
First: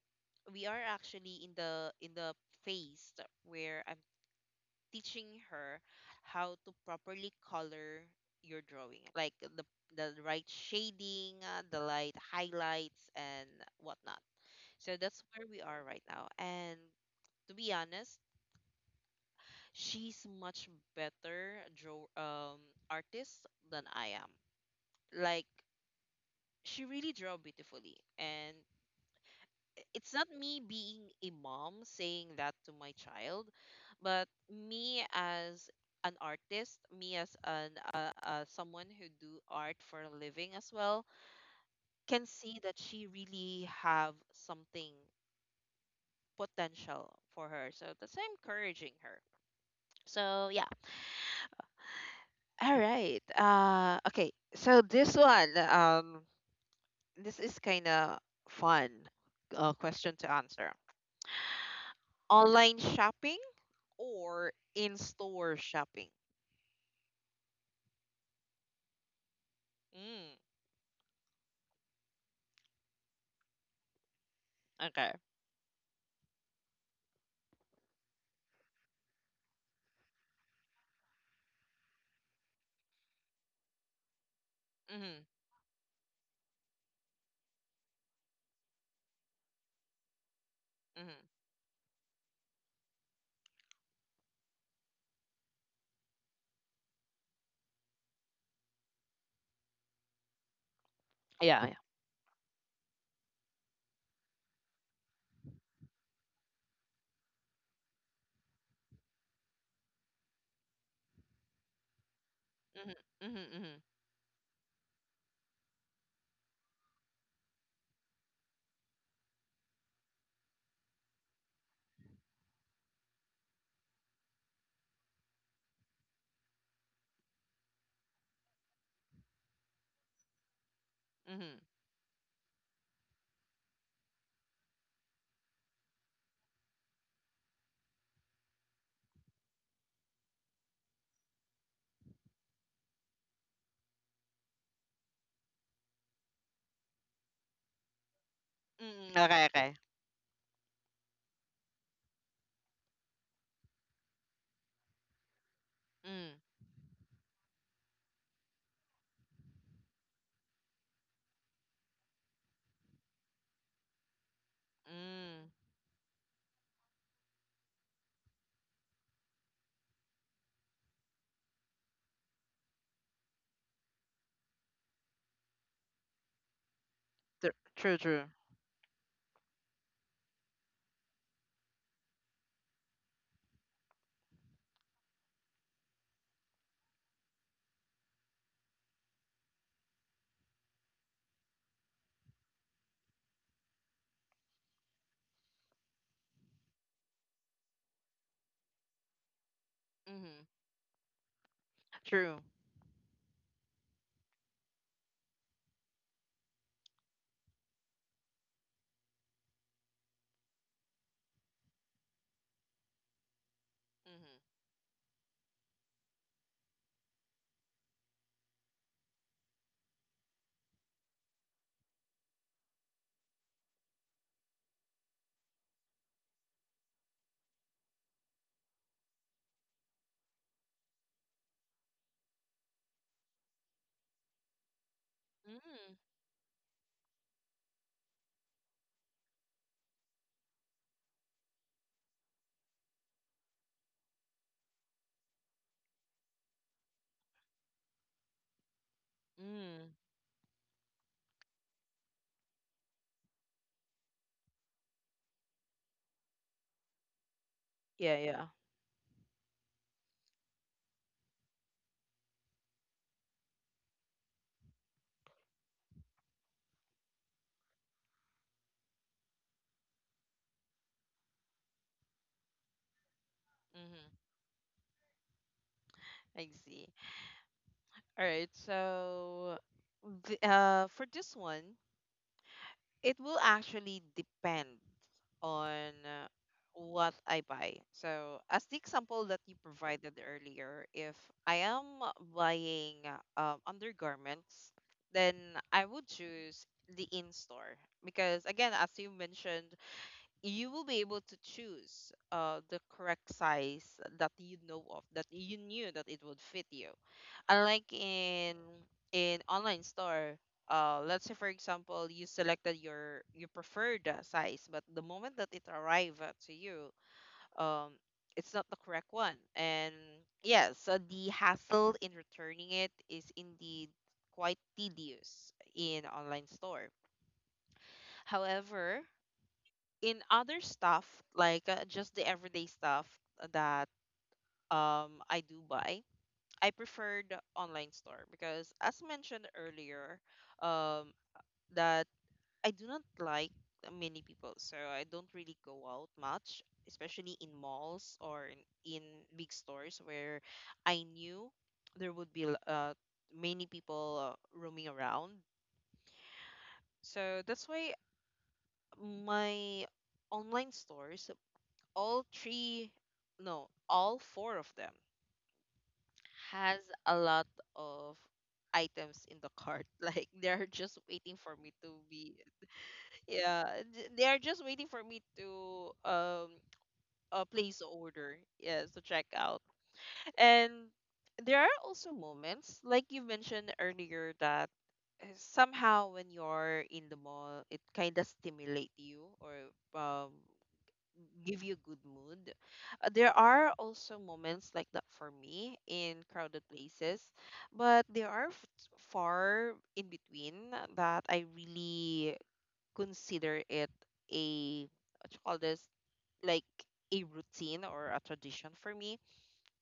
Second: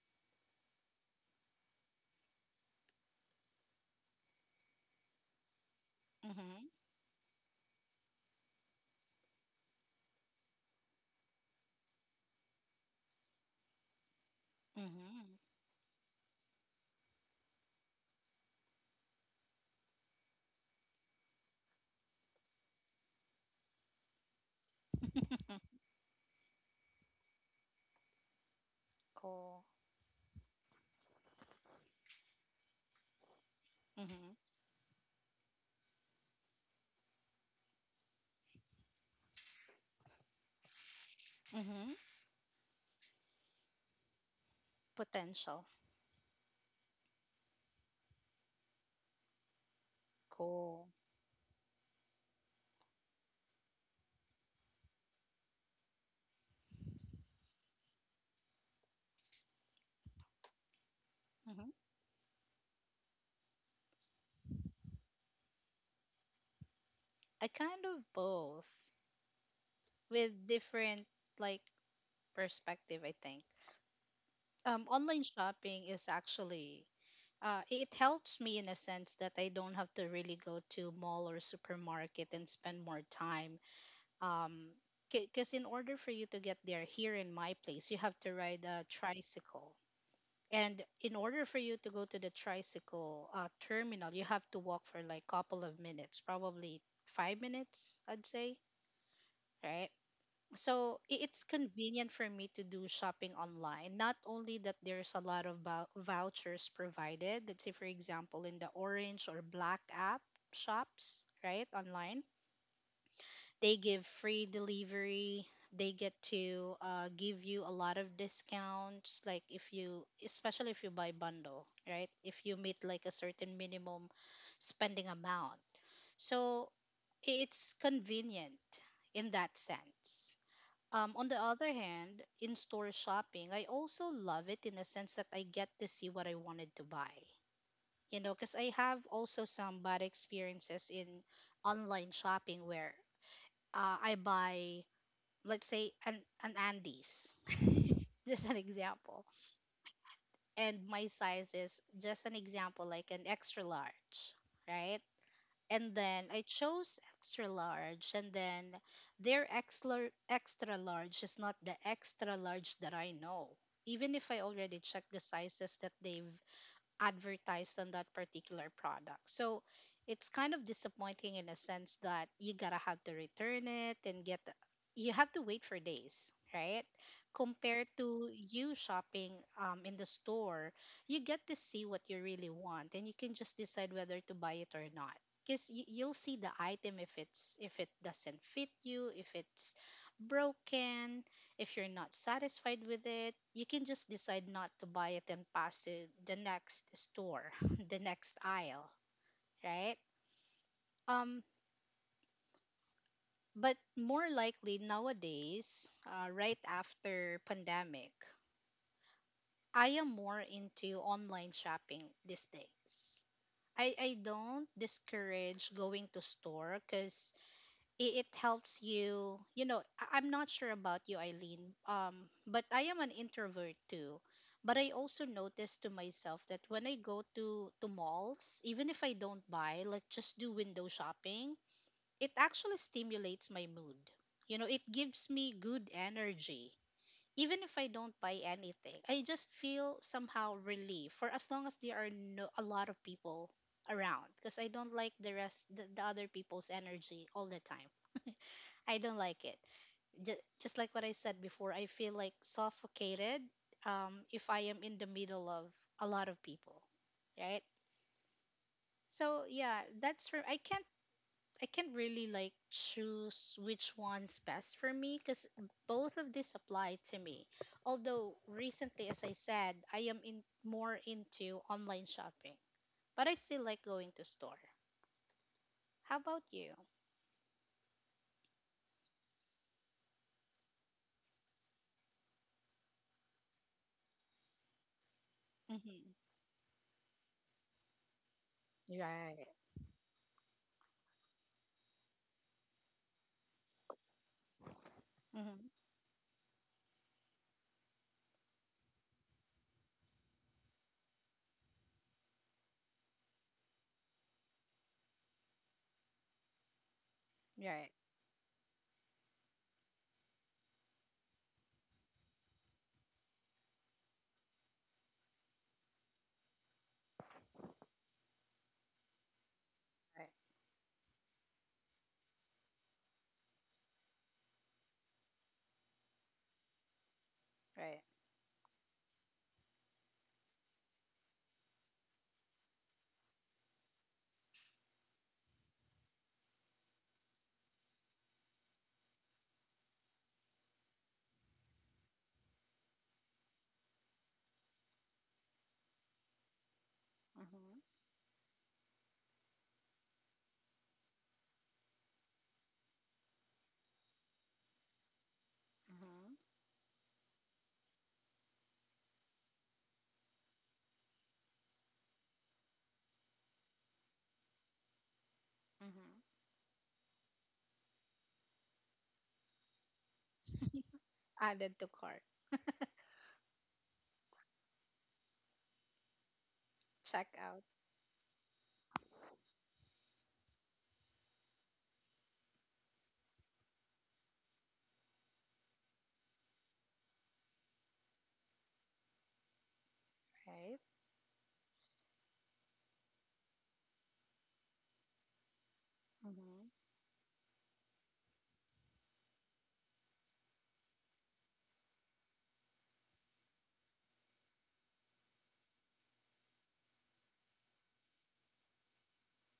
Speaker 1: we are actually in the in the phase where I'm teaching her how
Speaker 2: Mm-hmm.
Speaker 1: to properly color your drawing, like the the right shading, uh, the light highlights, and whatnot. So that's where
Speaker 2: Mm-hmm.
Speaker 1: we are right now. And to be honest, she's much better draw um artist than I am. Like she really draw beautifully, and
Speaker 2: cool.
Speaker 1: it's not me being a mom saying that to my child, but
Speaker 2: Mm-hmm.
Speaker 1: me as an artist, me as an uh, uh, someone who do art for a living as well,
Speaker 2: Mm-hmm.
Speaker 1: can see that she really have something
Speaker 2: Potential.
Speaker 1: potential for her. So that's why I'm encouraging her. So yeah.
Speaker 2: Cool.
Speaker 1: All right. Uh, okay. So this one, um, this is kind of fun uh, question to answer.
Speaker 2: Mm-hmm.
Speaker 1: Online shopping or in-store shopping?
Speaker 2: I kind of both,
Speaker 1: Mm,
Speaker 2: with different like perspective, I think. Um,
Speaker 1: okay.
Speaker 2: online shopping is actually uh, it helps me in a sense that I don't have to really go to mall or supermarket and spend more time, um
Speaker 1: Mm-hmm,
Speaker 2: because in order for you to get there here in my place, you have to ride a tricycle. And in
Speaker 1: mm-hmm.
Speaker 2: order for you to go to the tricycle uh, terminal, you have to walk for like couple of minutes, probably five minutes, I'd say, right? So i- it's
Speaker 1: Yeah, yeah.
Speaker 2: convenient for me to do shopping online. Not only that, there's a lot of vou- vouchers provided, let's say for example in the orange or black app shops, right? Online
Speaker 1: Mm-hmm, mm-hmm, mm-hmm,
Speaker 2: they give free delivery. They get to uh, give you a lot of discounts, like if you, especially if you buy bundle, right? If you meet like a certain minimum spending amount. So i- it's convenient in that sense. Um, on the
Speaker 1: mm-hmm.
Speaker 2: other hand, in store shopping, I also love it in the sense that I get to see what I wanted to buy. You know, because I have also some bad experiences in online shopping where uh, I buy let's say an, an Andes, just an
Speaker 1: Mm-hmm.
Speaker 2: example.
Speaker 1: Okay, okay.
Speaker 2: And my size is just an example, like an extra large, right? And then
Speaker 1: Mm,
Speaker 2: I chose extra large, and then their extra extra large is not the extra large that I know. Even if I already checked the
Speaker 1: mm.
Speaker 2: sizes that they've advertised on that particular product. So it's kind of disappointing in a sense that you gotta have to return it and get the- you have to wait for days, right?
Speaker 1: Tr-
Speaker 2: Compared
Speaker 1: True, true.
Speaker 2: to you shopping um, in the store, you get to see what you really want and you can just decide whether to buy it or not. Because you'll see the item if it's if it doesn't fit you, if it's broken, if you're not satisfied with it, you can just decide not to buy it and pass it the next store, the next aisle, right?
Speaker 1: Mm-hmm.
Speaker 2: Um,
Speaker 1: True.
Speaker 2: but more likely nowadays, uh, right after pandemic, I am more into online shopping these days. I, I don't discourage going to store because i- it helps you. You know, I- I'm not sure about you, Eileen, um but I am an introvert too. But I also notice to myself that when I go to to malls, even if I don't buy, like just do window shopping, it actually stimulates my mood. You know, it gives me good
Speaker 1: Mm-hmm. Mm,
Speaker 2: energy. Even if I don't buy anything, I just feel somehow relief for as long as there are no a lot of people around, because I don't like the rest the, the other people's energy all the time. I don't like it.
Speaker 1: mm.
Speaker 2: Just, just like what I said before, I feel like suffocated um, if I am in the middle of a lot of people, right?
Speaker 1: Yeah, yeah.
Speaker 2: So yeah, that's for I can't. I can't really like choose which one's best for me because both of these apply to me. Although recently, as I said, I am in more into online shopping, but I still like
Speaker 1: Mm-hmm.
Speaker 2: going to store. How
Speaker 1: I
Speaker 2: about you?
Speaker 1: see. All right. So, the, uh, for this one. It will actually depend on
Speaker 2: Mm-hmm.
Speaker 1: uh, what I buy. So, as the example that you
Speaker 2: Right.
Speaker 1: provided earlier, if I am buying um, undergarments, then I
Speaker 2: Mm-hmm.
Speaker 1: would choose the in store because, again, as you mentioned, you will be able to choose uh, the correct size that you know of, that you knew that it would fit you unlike
Speaker 2: Right.
Speaker 1: in in online store. Uh let's say, for example, you selected your your preferred uh, size, but the moment that it arrive uh, to you um it's not the correct one, and
Speaker 2: Right.
Speaker 1: yeah, so the hassle in returning it is indeed quite tedious in online store.
Speaker 2: Right.
Speaker 1: However, in other stuff like uh, just the everyday stuff that um I do buy, I prefer the online store because, as mentioned earlier, um, that I do not like many people, so I don't really go out much, especially in malls or in, in big stores where I knew there would be uh, many people uh, roaming around.
Speaker 2: Mm-hmm.
Speaker 1: So that's why my online stores, all three, no, all four of them
Speaker 2: Mm-hmm.
Speaker 1: has a lot of items in the cart. Like they're just waiting for me to
Speaker 2: Added to
Speaker 1: be
Speaker 2: cart.
Speaker 1: yeah, th- they are just waiting for me to um uh,
Speaker 2: Check
Speaker 1: place
Speaker 2: out,
Speaker 1: the order. Yes, to check out. And there are also moments like you mentioned earlier that somehow when you're in the mall, it kind of stimulate you or um
Speaker 2: right?
Speaker 1: give you good mood. Uh, There are also moments like that for me in crowded
Speaker 2: Mm-hmm.
Speaker 1: places, but there are f- far in between that I really consider it a what you call this like a routine or a tradition for me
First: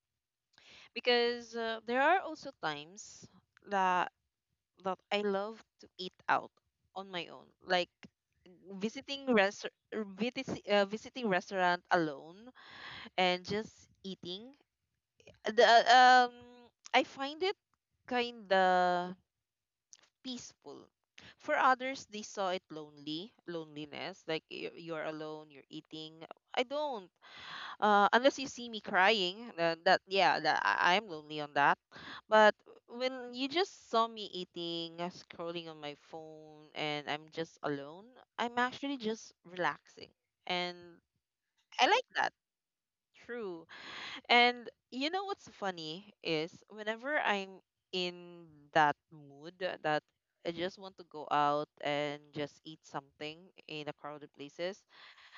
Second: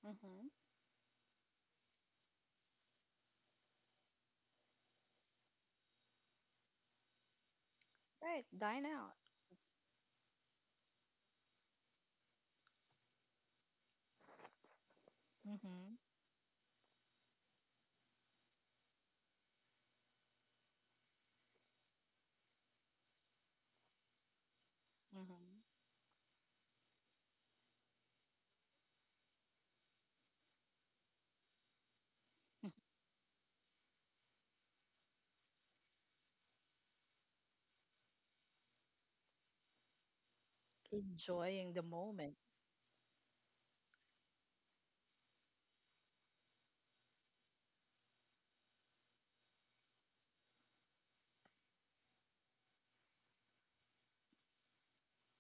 Speaker 2: Mm-hmm.
Speaker 1: because uh, there are also times that that I love to eat out on my own like
Speaker 2: Right, dine out.
Speaker 1: visiting res- visit, uh, visiting restaurant alone and just eating. The uh,
Speaker 2: Mm-hmm.
Speaker 1: um I find it kinda peaceful. For others, they saw it lonely, loneliness, like y- you're alone, you're
Speaker 2: Mm-hmm.
Speaker 1: eating. I don't, uh, unless you see me crying. Uh, that yeah, that I, I'm lonely on that. But when you just saw me eating, uh, scrolling on my phone, and I'm just alone, I'm actually just relaxing, and
Speaker 2: Enjoying the
Speaker 1: I like that.
Speaker 2: moment.
Speaker 1: True. And you know what's funny is whenever I'm in that mood that I just want to go out and just eat something in a crowded places,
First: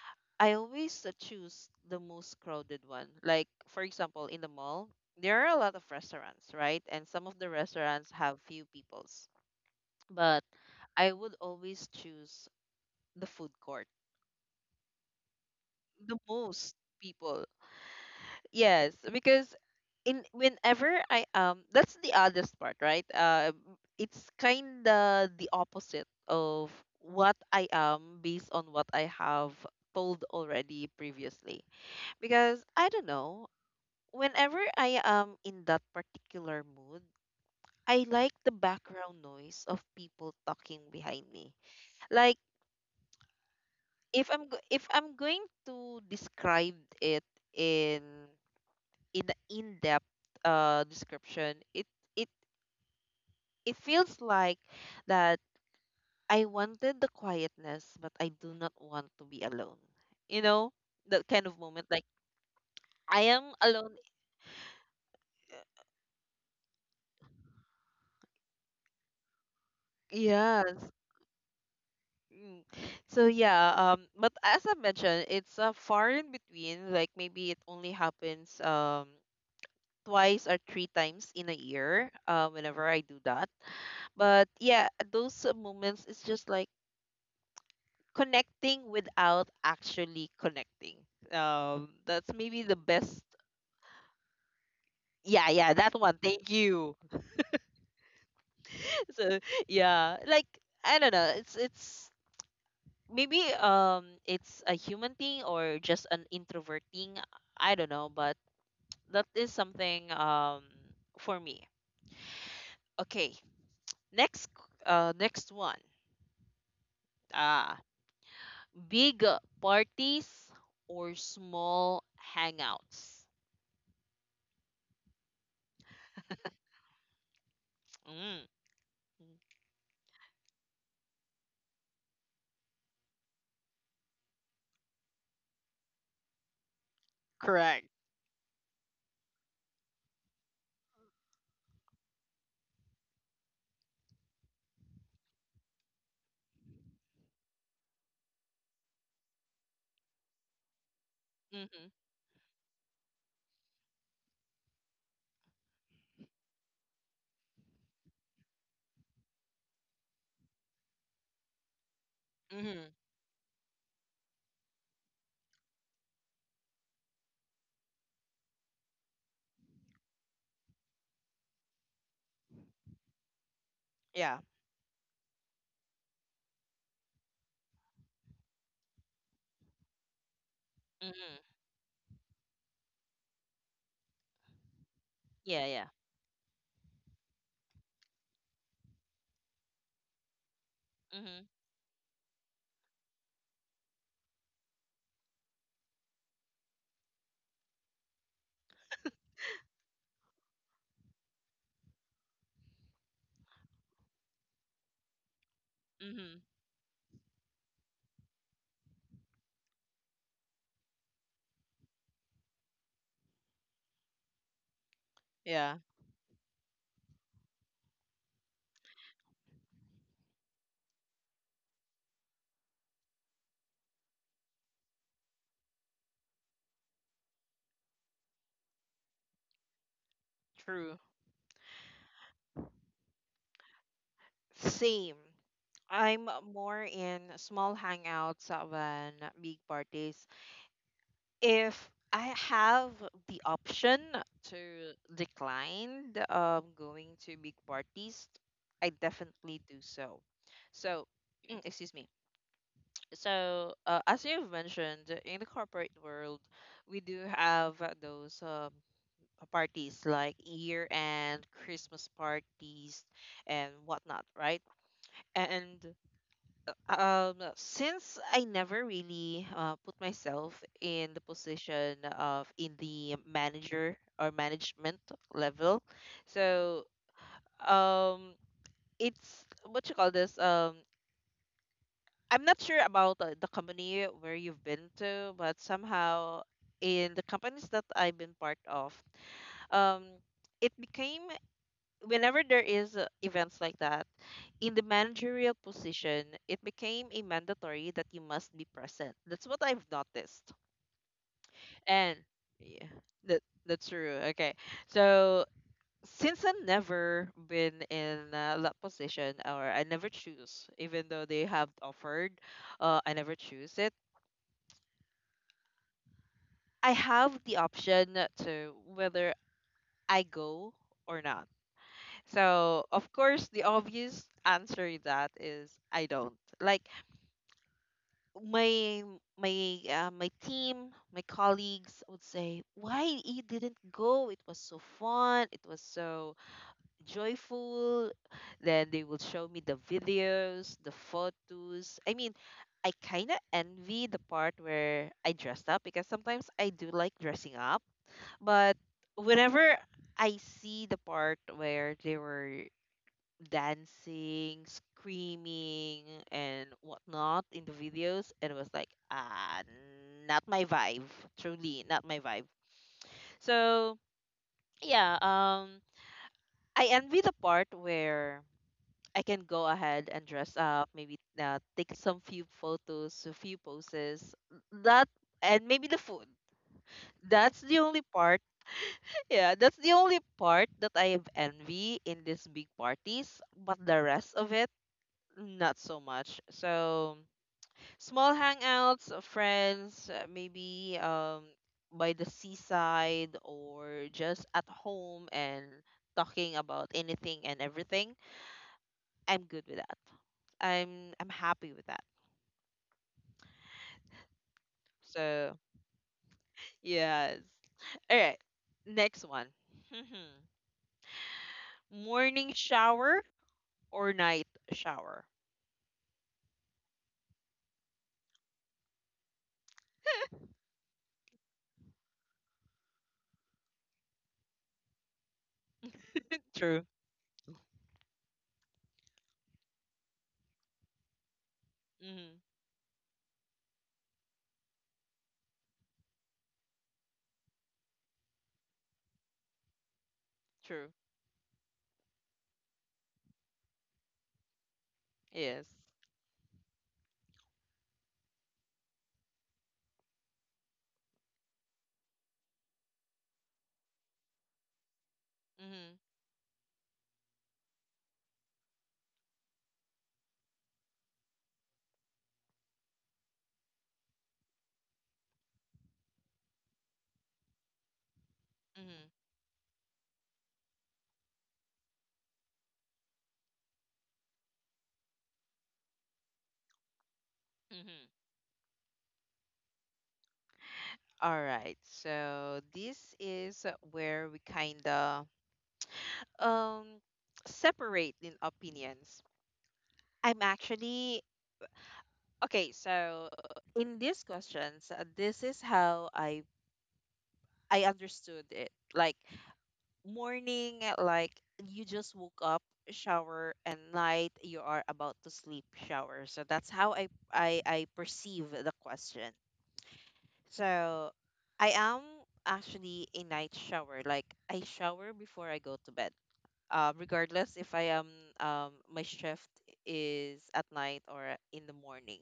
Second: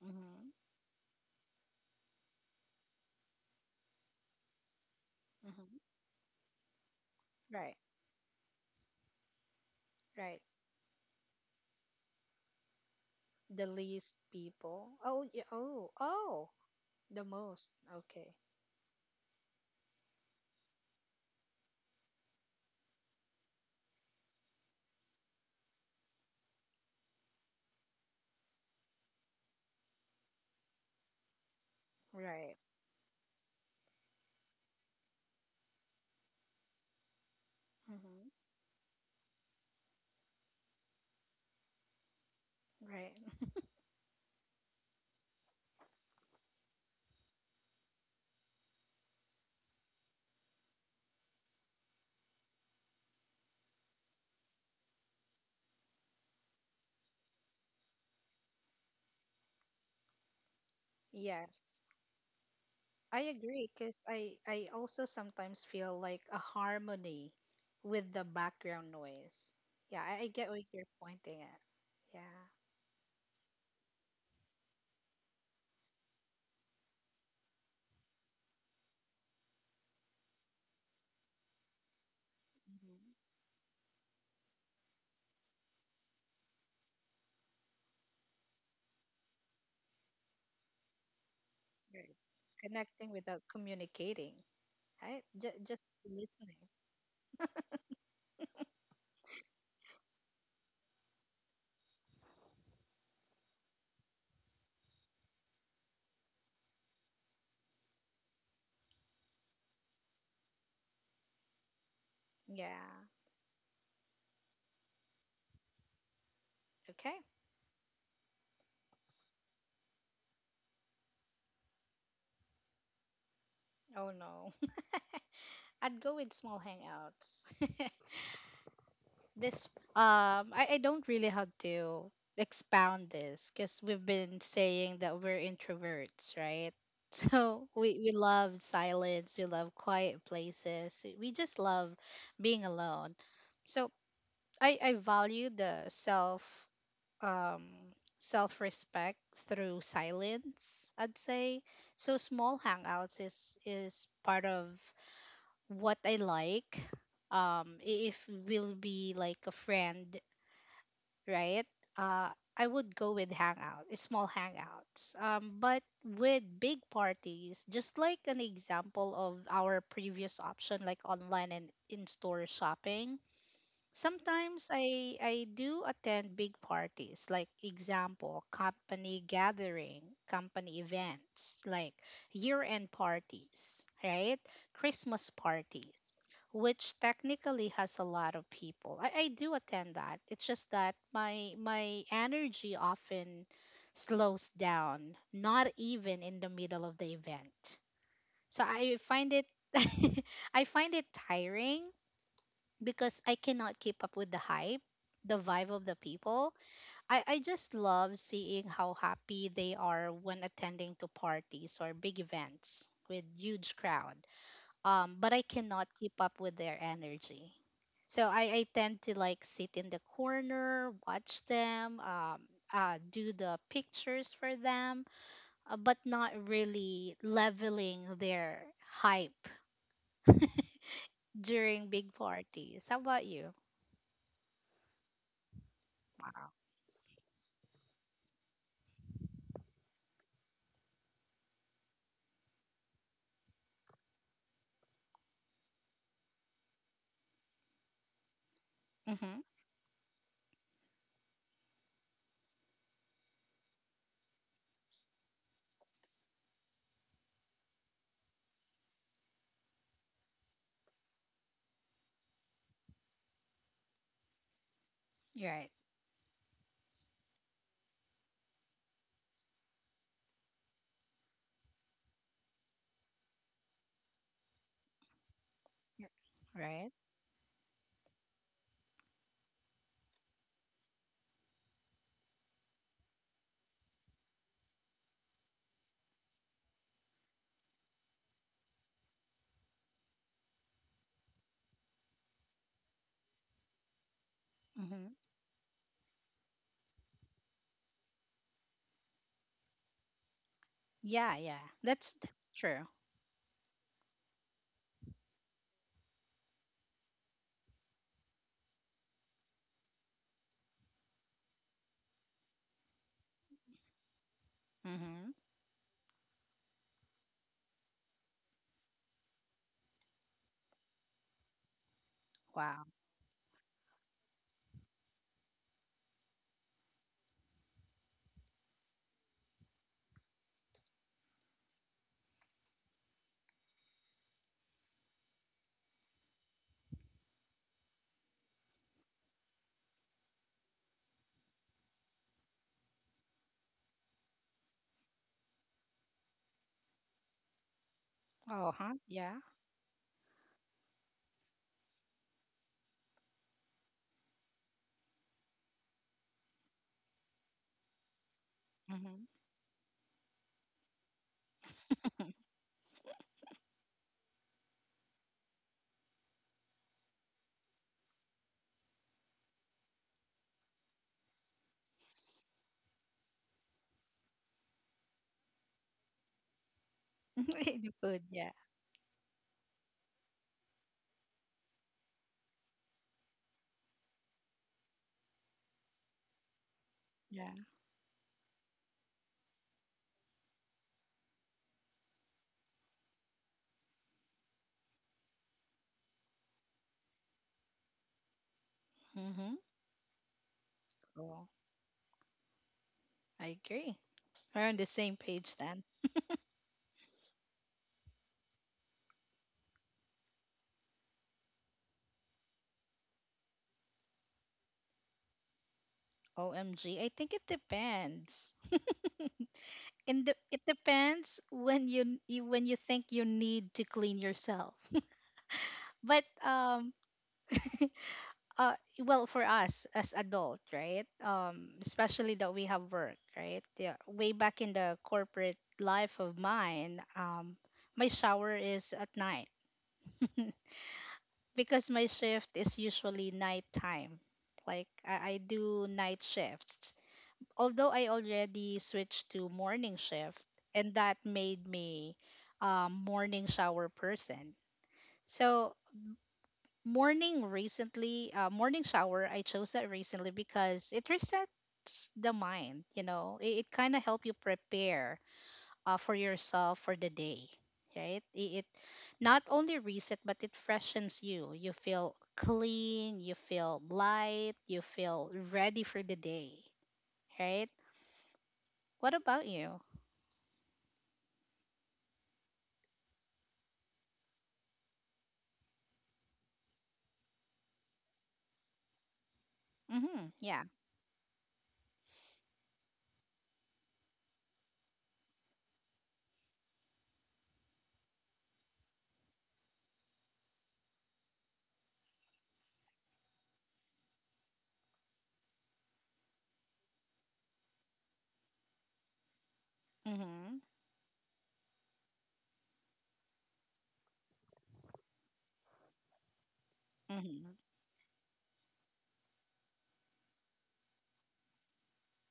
Speaker 2: Mm-hmm.
Speaker 1: I always uh, choose the most crowded one. Like for example, in the mall, there are a lot
Speaker 2: Mm-hmm.
Speaker 1: of restaurants, right? And some of the
Speaker 2: Right,
Speaker 1: restaurants have few peoples.
Speaker 2: right.
Speaker 1: But I would always choose the food
Speaker 2: The
Speaker 1: court,
Speaker 2: least people. Oh, yeah, oh,
Speaker 1: the
Speaker 2: oh,
Speaker 1: most
Speaker 2: the
Speaker 1: people.
Speaker 2: most. Okay.
Speaker 1: Yes, because in whenever I um that's the oddest part, right? Uh, it's kinda the opposite of what I am based on what I have told already previously.
Speaker 2: Right,
Speaker 1: Because I don't know, whenever I am in that particular mood, I like
Speaker 2: Mm-hmm.
Speaker 1: the background noise of people talking behind me. Like
Speaker 2: right.
Speaker 1: if I'm go- if I'm going to describe it in in a in-depth uh description, it it it feels like that I wanted the quietness, but I do not want to be alone. You know, that kind of moment.
Speaker 2: Yes.
Speaker 1: Like I
Speaker 2: I
Speaker 1: am
Speaker 2: agree
Speaker 1: alone.
Speaker 2: because I, I also sometimes feel like a harmony with the background noise. Yeah, I, I get what
Speaker 1: Yes.
Speaker 2: you're pointing at. Yeah.
Speaker 1: Mm. So yeah. Um. But as I mentioned, it's uh, far in between. Like maybe it only happens um twice or three times in a year. Uh, whenever I do that. But yeah, those uh, moments. Is just like connecting without actually connecting um
Speaker 2: Right.
Speaker 1: that's maybe the
Speaker 2: Connecting
Speaker 1: best.
Speaker 2: without communicating, right? J-
Speaker 1: Yeah, yeah,
Speaker 2: just
Speaker 1: that one.
Speaker 2: listening.
Speaker 1: Thank you. So yeah, like I don't know. It's it's maybe um it's a human thing or just an introvert thing. I don't know, but that is something um for me.
Speaker 2: Yeah.
Speaker 1: Okay, next uh next one.
Speaker 2: Okay.
Speaker 1: Ah, big parties or small hangouts.
Speaker 2: Oh no. I'd go with small hangouts.
Speaker 1: Mm.
Speaker 2: This, um I, I don't really have to expound this because we've been saying that we're introverts, right? So
Speaker 1: Correct.
Speaker 2: we, we love silence, we love quiet places, we just love being alone. So I, I value the self, um, self respect through silence, I'd say.
Speaker 1: Mm-hmm.
Speaker 2: So small hangouts is is part of what I like. Um, i- if we'll be like a friend, right? Uh, I would
Speaker 1: Mm-hmm.
Speaker 2: go with hangout, small hangouts. Um, but with big parties, just like an example of our previous option, like online and in store shopping,
Speaker 1: Yeah.
Speaker 2: sometimes I I do attend big parties, like example, company gathering, company
Speaker 1: Mm-hmm.
Speaker 2: events, like year-end parties, right? Christmas
Speaker 1: Yeah, yeah.
Speaker 2: parties, which technically has a lot of people. I, I do attend that. It's just that
Speaker 1: Mm-hmm.
Speaker 2: my my energy often slows down, not even in the middle of the event. So I find it I find it tiring because I cannot keep up with the hype, the vibe of the
Speaker 1: Mm-hmm.
Speaker 2: people. I, I just love seeing how happy they are when attending to parties or big events with huge crowd. Um, but I
Speaker 1: Yeah.
Speaker 2: cannot keep up with their energy. So I, I tend to like sit in the corner, watch them, um, uh, do the pictures for them, uh, but not really leveling their hype
Speaker 1: True.
Speaker 2: during big parties. How about you?
Speaker 1: Same. I'm
Speaker 2: Wow.
Speaker 1: more in small hangouts than big parties. If I have the option to decline the, um, going to big parties, I
Speaker 2: Mm-hmm.
Speaker 1: definitely do so. So, excuse me. So, uh, as you've mentioned, in the corporate world, we do have uh, those um, parties like year-end, Christmas parties, and whatnot, right?
Speaker 2: You're right.
Speaker 1: And Um, since I never really uh, put myself in the position of in the manager or management level,
Speaker 2: Right?
Speaker 1: so um, it's what you call this. Um, I'm not sure about uh, the company where you've been to, but somehow in the companies that I've been part of, um, it became whenever there is uh, events like that in the
Speaker 2: Hmm.
Speaker 1: managerial position, it became a mandatory that you must be present. That's what I've noticed.
Speaker 2: Yeah, yeah. That's
Speaker 1: And
Speaker 2: that's true.
Speaker 1: yeah, that that's true, okay. So since I've never been in uh, that position, or I never choose even though they have offered, uh, I never choose it.
Speaker 2: Hmm.
Speaker 1: I have the option to whether I go or not.
Speaker 2: Wow.
Speaker 1: So of course the obvious answer that is I don't. Like my my uh, my team, my colleagues would say, "Why you didn't go? It was so fun. It was so joyful." Then they will show me the videos, the photos. I mean, I kind of envy the part where I dressed up because sometimes I do like dressing up,
Speaker 2: Oh,
Speaker 1: but
Speaker 2: huh? Yeah.
Speaker 1: whenever I see the part where they were dancing, screaming, and whatnot in the videos, and it was like,
Speaker 2: Hmm.
Speaker 1: ah, not my vibe. Truly, not my vibe. So yeah, um, I envy the part where I can go ahead and dress up, maybe uh, take some few photos, a few poses. That and maybe the food. That's the
Speaker 2: The
Speaker 1: only
Speaker 2: food.
Speaker 1: part.
Speaker 2: Yeah,
Speaker 1: Yeah, that's the only part that I have envy in these big parties. But the rest of it, not so much. So
Speaker 2: yeah.
Speaker 1: small hangouts of friends, uh, maybe um by the seaside or just at home and talking about anything and everything.
Speaker 2: Hmm.
Speaker 1: I'm good with that. I'm I'm
Speaker 2: Cool.
Speaker 1: happy with that.
Speaker 2: I agree. We're on the same page
Speaker 1: So
Speaker 2: then.
Speaker 1: yes. All right. Next one. Morning shower or night shower?
Speaker 2: O M G. I think it depends. And the, it depends when you, you when you think you need to clean yourself. But
Speaker 1: True.
Speaker 2: um uh well, for us as adult, right? Um especially
Speaker 1: Hmm.
Speaker 2: that we have work, right? Yeah, way back in the corporate life of mine, um my shower is at night.
Speaker 1: True.
Speaker 2: Because my shift is usually nighttime. Like, I, I
Speaker 1: Yes.
Speaker 2: do night shifts. Although I already switched to morning shift, and that made me um morning shower person. So
Speaker 1: Hmm.
Speaker 2: morning, recently, uh, morning shower, I chose that recently because it resets the mind. You know, it, it kind of help you prepare uh, for yourself for the day, right? It, it
Speaker 1: Hmm.
Speaker 2: not only reset, but it freshens you. You feel clean, you feel light, you feel ready for the day, right?
Speaker 1: Hmm.
Speaker 2: What about you?
Speaker 1: All right. So this is where we kind of um separate in opinions.
Speaker 2: Mm-hmm,
Speaker 1: I'm
Speaker 2: yeah.
Speaker 1: actually okay, so uh, in these questions, uh, this is how I I understood it. Like morning, like you just woke up, shower, and night you are about to sleep, shower. So that's how I I I perceive the question.
Speaker 2: Mm-hmm.
Speaker 1: So I am actually a night shower. Like I shower before I go to bed. Um,
Speaker 2: Mm-hmm.
Speaker 1: regardless if I am um my shift is at night or in the morning.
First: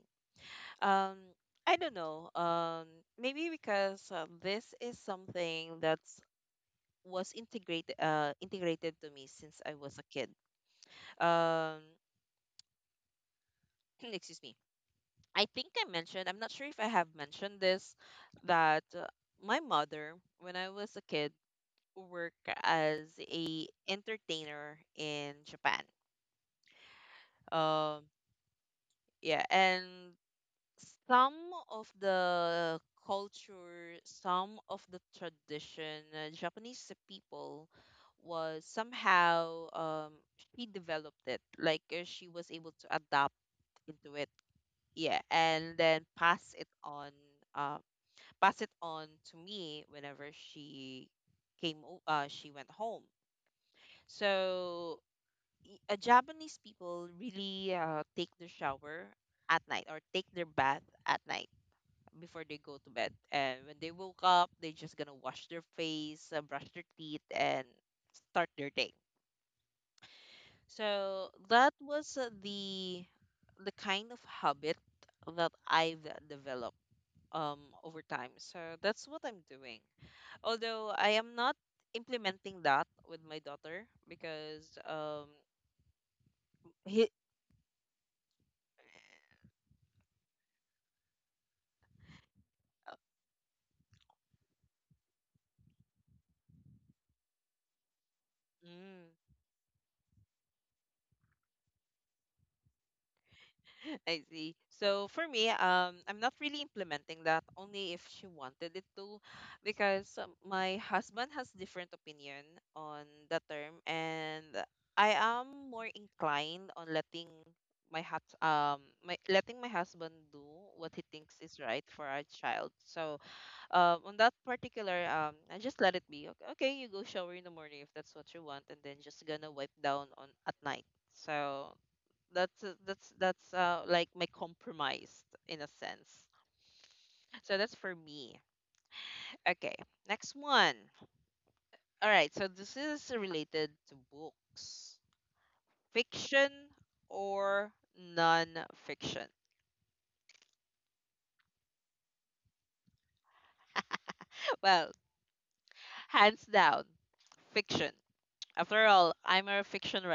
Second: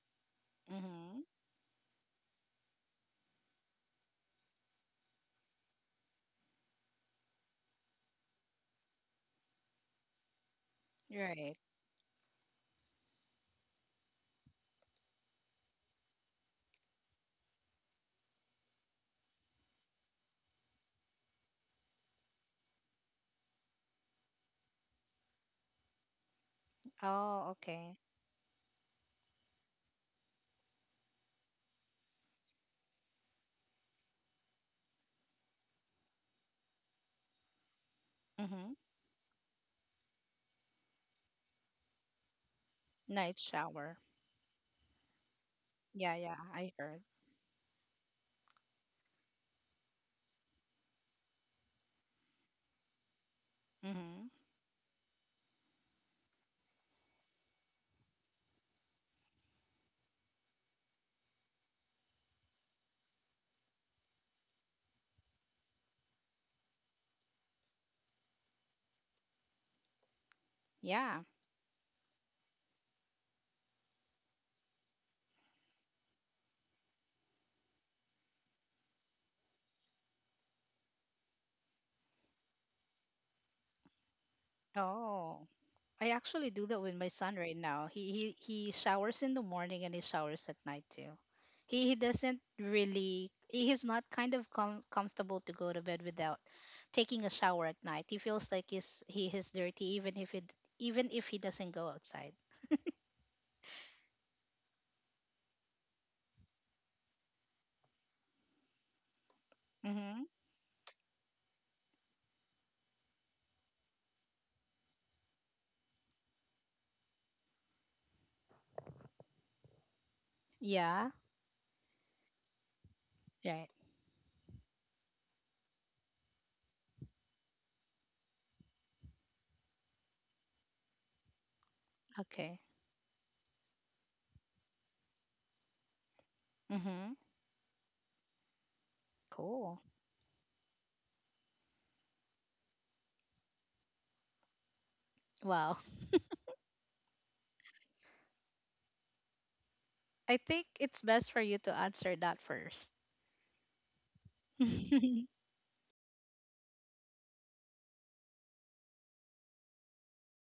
Speaker 1: Um,
Speaker 2: Mm-hmm.
Speaker 1: I don't know. Um, maybe because uh, this is something that's was integrated uh integrated to me since I was a kid.
Speaker 2: Right.
Speaker 1: Um, excuse me. I think I mentioned. I'm not sure if I have mentioned this that uh, my mother when I was a kid work as a entertainer in Japan.
Speaker 2: Oh, okay.
Speaker 1: Um, yeah, and some of the culture, some of the tradition, uh, Japanese people was
Speaker 2: Mm-hmm.
Speaker 1: somehow um, she developed it, like uh, she was able to adapt
Speaker 2: Night shower.
Speaker 1: into it. Yeah, and then
Speaker 2: Yeah, yeah,
Speaker 1: pass it
Speaker 2: I heard.
Speaker 1: on, uh, pass it on to me whenever she came. O- Uh, she went home.
Speaker 2: Mm-hmm.
Speaker 1: So y- uh, Japanese people really uh, take their shower at night or take their bath at night before they go to bed. And when they woke up, they're just gonna wash their face, uh, brush their teeth, and start their day.
Speaker 2: Yeah.
Speaker 1: So that was uh, the the kind of habit that I've developed um over time. So that's what I'm doing. Although I am not implementing that with my daughter because um
Speaker 2: Oh, I actually do that with my
Speaker 1: he,
Speaker 2: son right now. He he he showers in the morning and he showers at night too. He he doesn't
Speaker 1: uh,
Speaker 2: really he- he's not kind of com- comfortable to go to bed without taking a shower at night. He feels like he's
Speaker 1: mm,
Speaker 2: he is dirty even if it, even if he doesn't go outside.
Speaker 1: I see. So for me, um, I'm not really implementing that only if she wanted it to,
Speaker 2: Mm-hmm.
Speaker 1: because um, my husband has different opinion on the term, and I am more inclined on letting my hus um my letting my husband do
Speaker 2: Yeah.
Speaker 1: what he thinks is right for our child.
Speaker 2: Right.
Speaker 1: So um, on that particular um, I just let it be. Okay, okay, you go shower in the morning if that's what you want, and then just gonna wipe down on at night. So
Speaker 2: Okay.
Speaker 1: that's uh, that's that's uh, like my compromise in a sense.
Speaker 2: Mm-hmm.
Speaker 1: So that's for me. Okay,
Speaker 2: Cool.
Speaker 1: next one. All right, so this is related to books.
Speaker 2: Wow.
Speaker 1: Fiction or non-fiction?
Speaker 2: I think it's best for you to answer that first.
Speaker 1: Well, hands down, fiction. After all, I'm a fiction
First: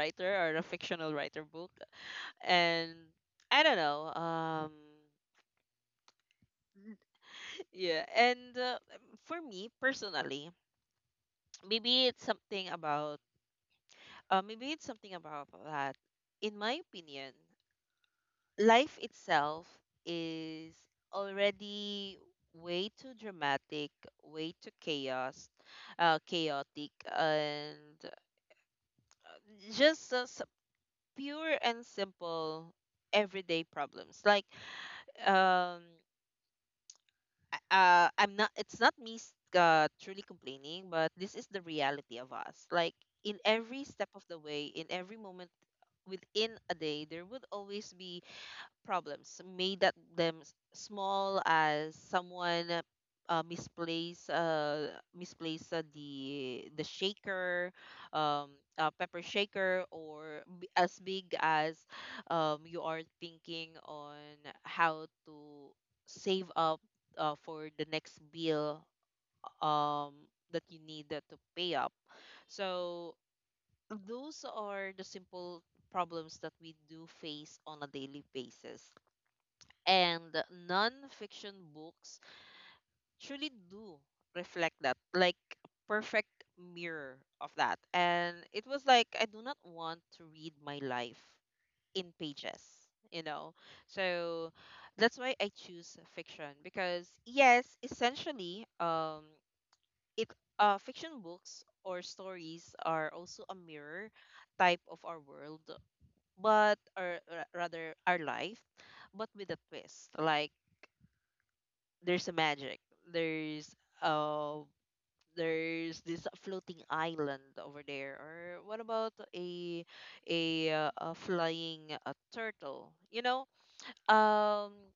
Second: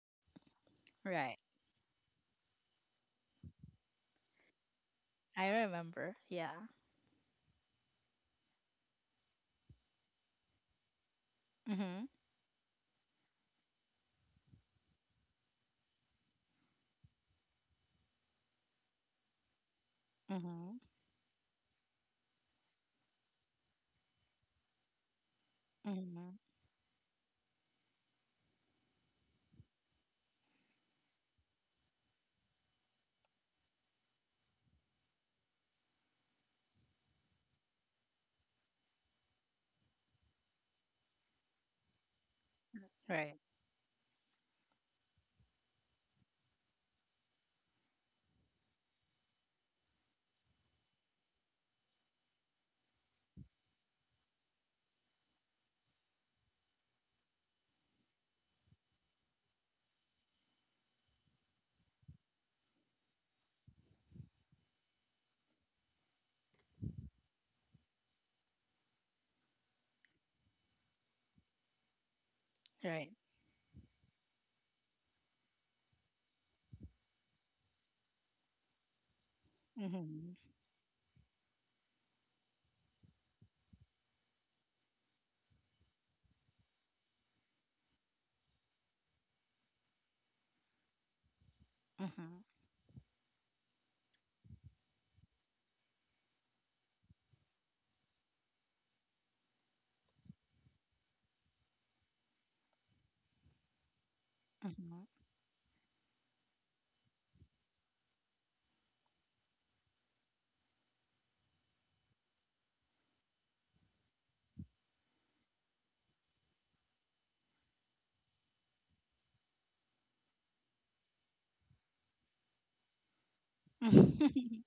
Speaker 1: writer or a
Speaker 2: Right.
Speaker 1: fictional writer book. And I don't know, um
Speaker 2: I remember. Yeah.
Speaker 1: yeah, and uh, for me personally,
Speaker 2: Mhm.
Speaker 1: maybe it's something about uh, maybe it's something about that. In my opinion, life itself is
Speaker 2: Mhm.
Speaker 1: already way too dramatic, way too chaos, uh,
Speaker 2: Mhm.
Speaker 1: chaotic, and just uh, s- pure and simple everyday problems. Like, um, uh, I'm not. It's not me s- uh, truly complaining, but this is the reality of us. Like in
Speaker 2: Right.
Speaker 1: every step of the way, in every moment within a day there would always be problems made that them s- small as someone uh, uh, misplace uh misplace uh, the the shaker, um uh, pepper shaker, or b- as big as um you are thinking on how to save up uh, for the next bill um that you need uh, to pay up. So
Speaker 2: Right.
Speaker 1: those are the simple problems that we do face on a daily basis. And
Speaker 2: Mhm.
Speaker 1: non-fiction books truly do reflect that, like perfect mirror of that, and it was like, I do not want to read my life in
Speaker 2: Mhm.
Speaker 1: pages, you know. So that's why I choose fiction because yes, essentially, um it uh fiction books or stories are also a mirror type of our
Speaker 2: Mhm.
Speaker 1: world, but or ra- rather our life, but with a twist. Like there's a magic. There's uh there's this floating island over there. Or what about a a, uh, a flying uh turtle? You know, um,
Speaker 2: Mhm.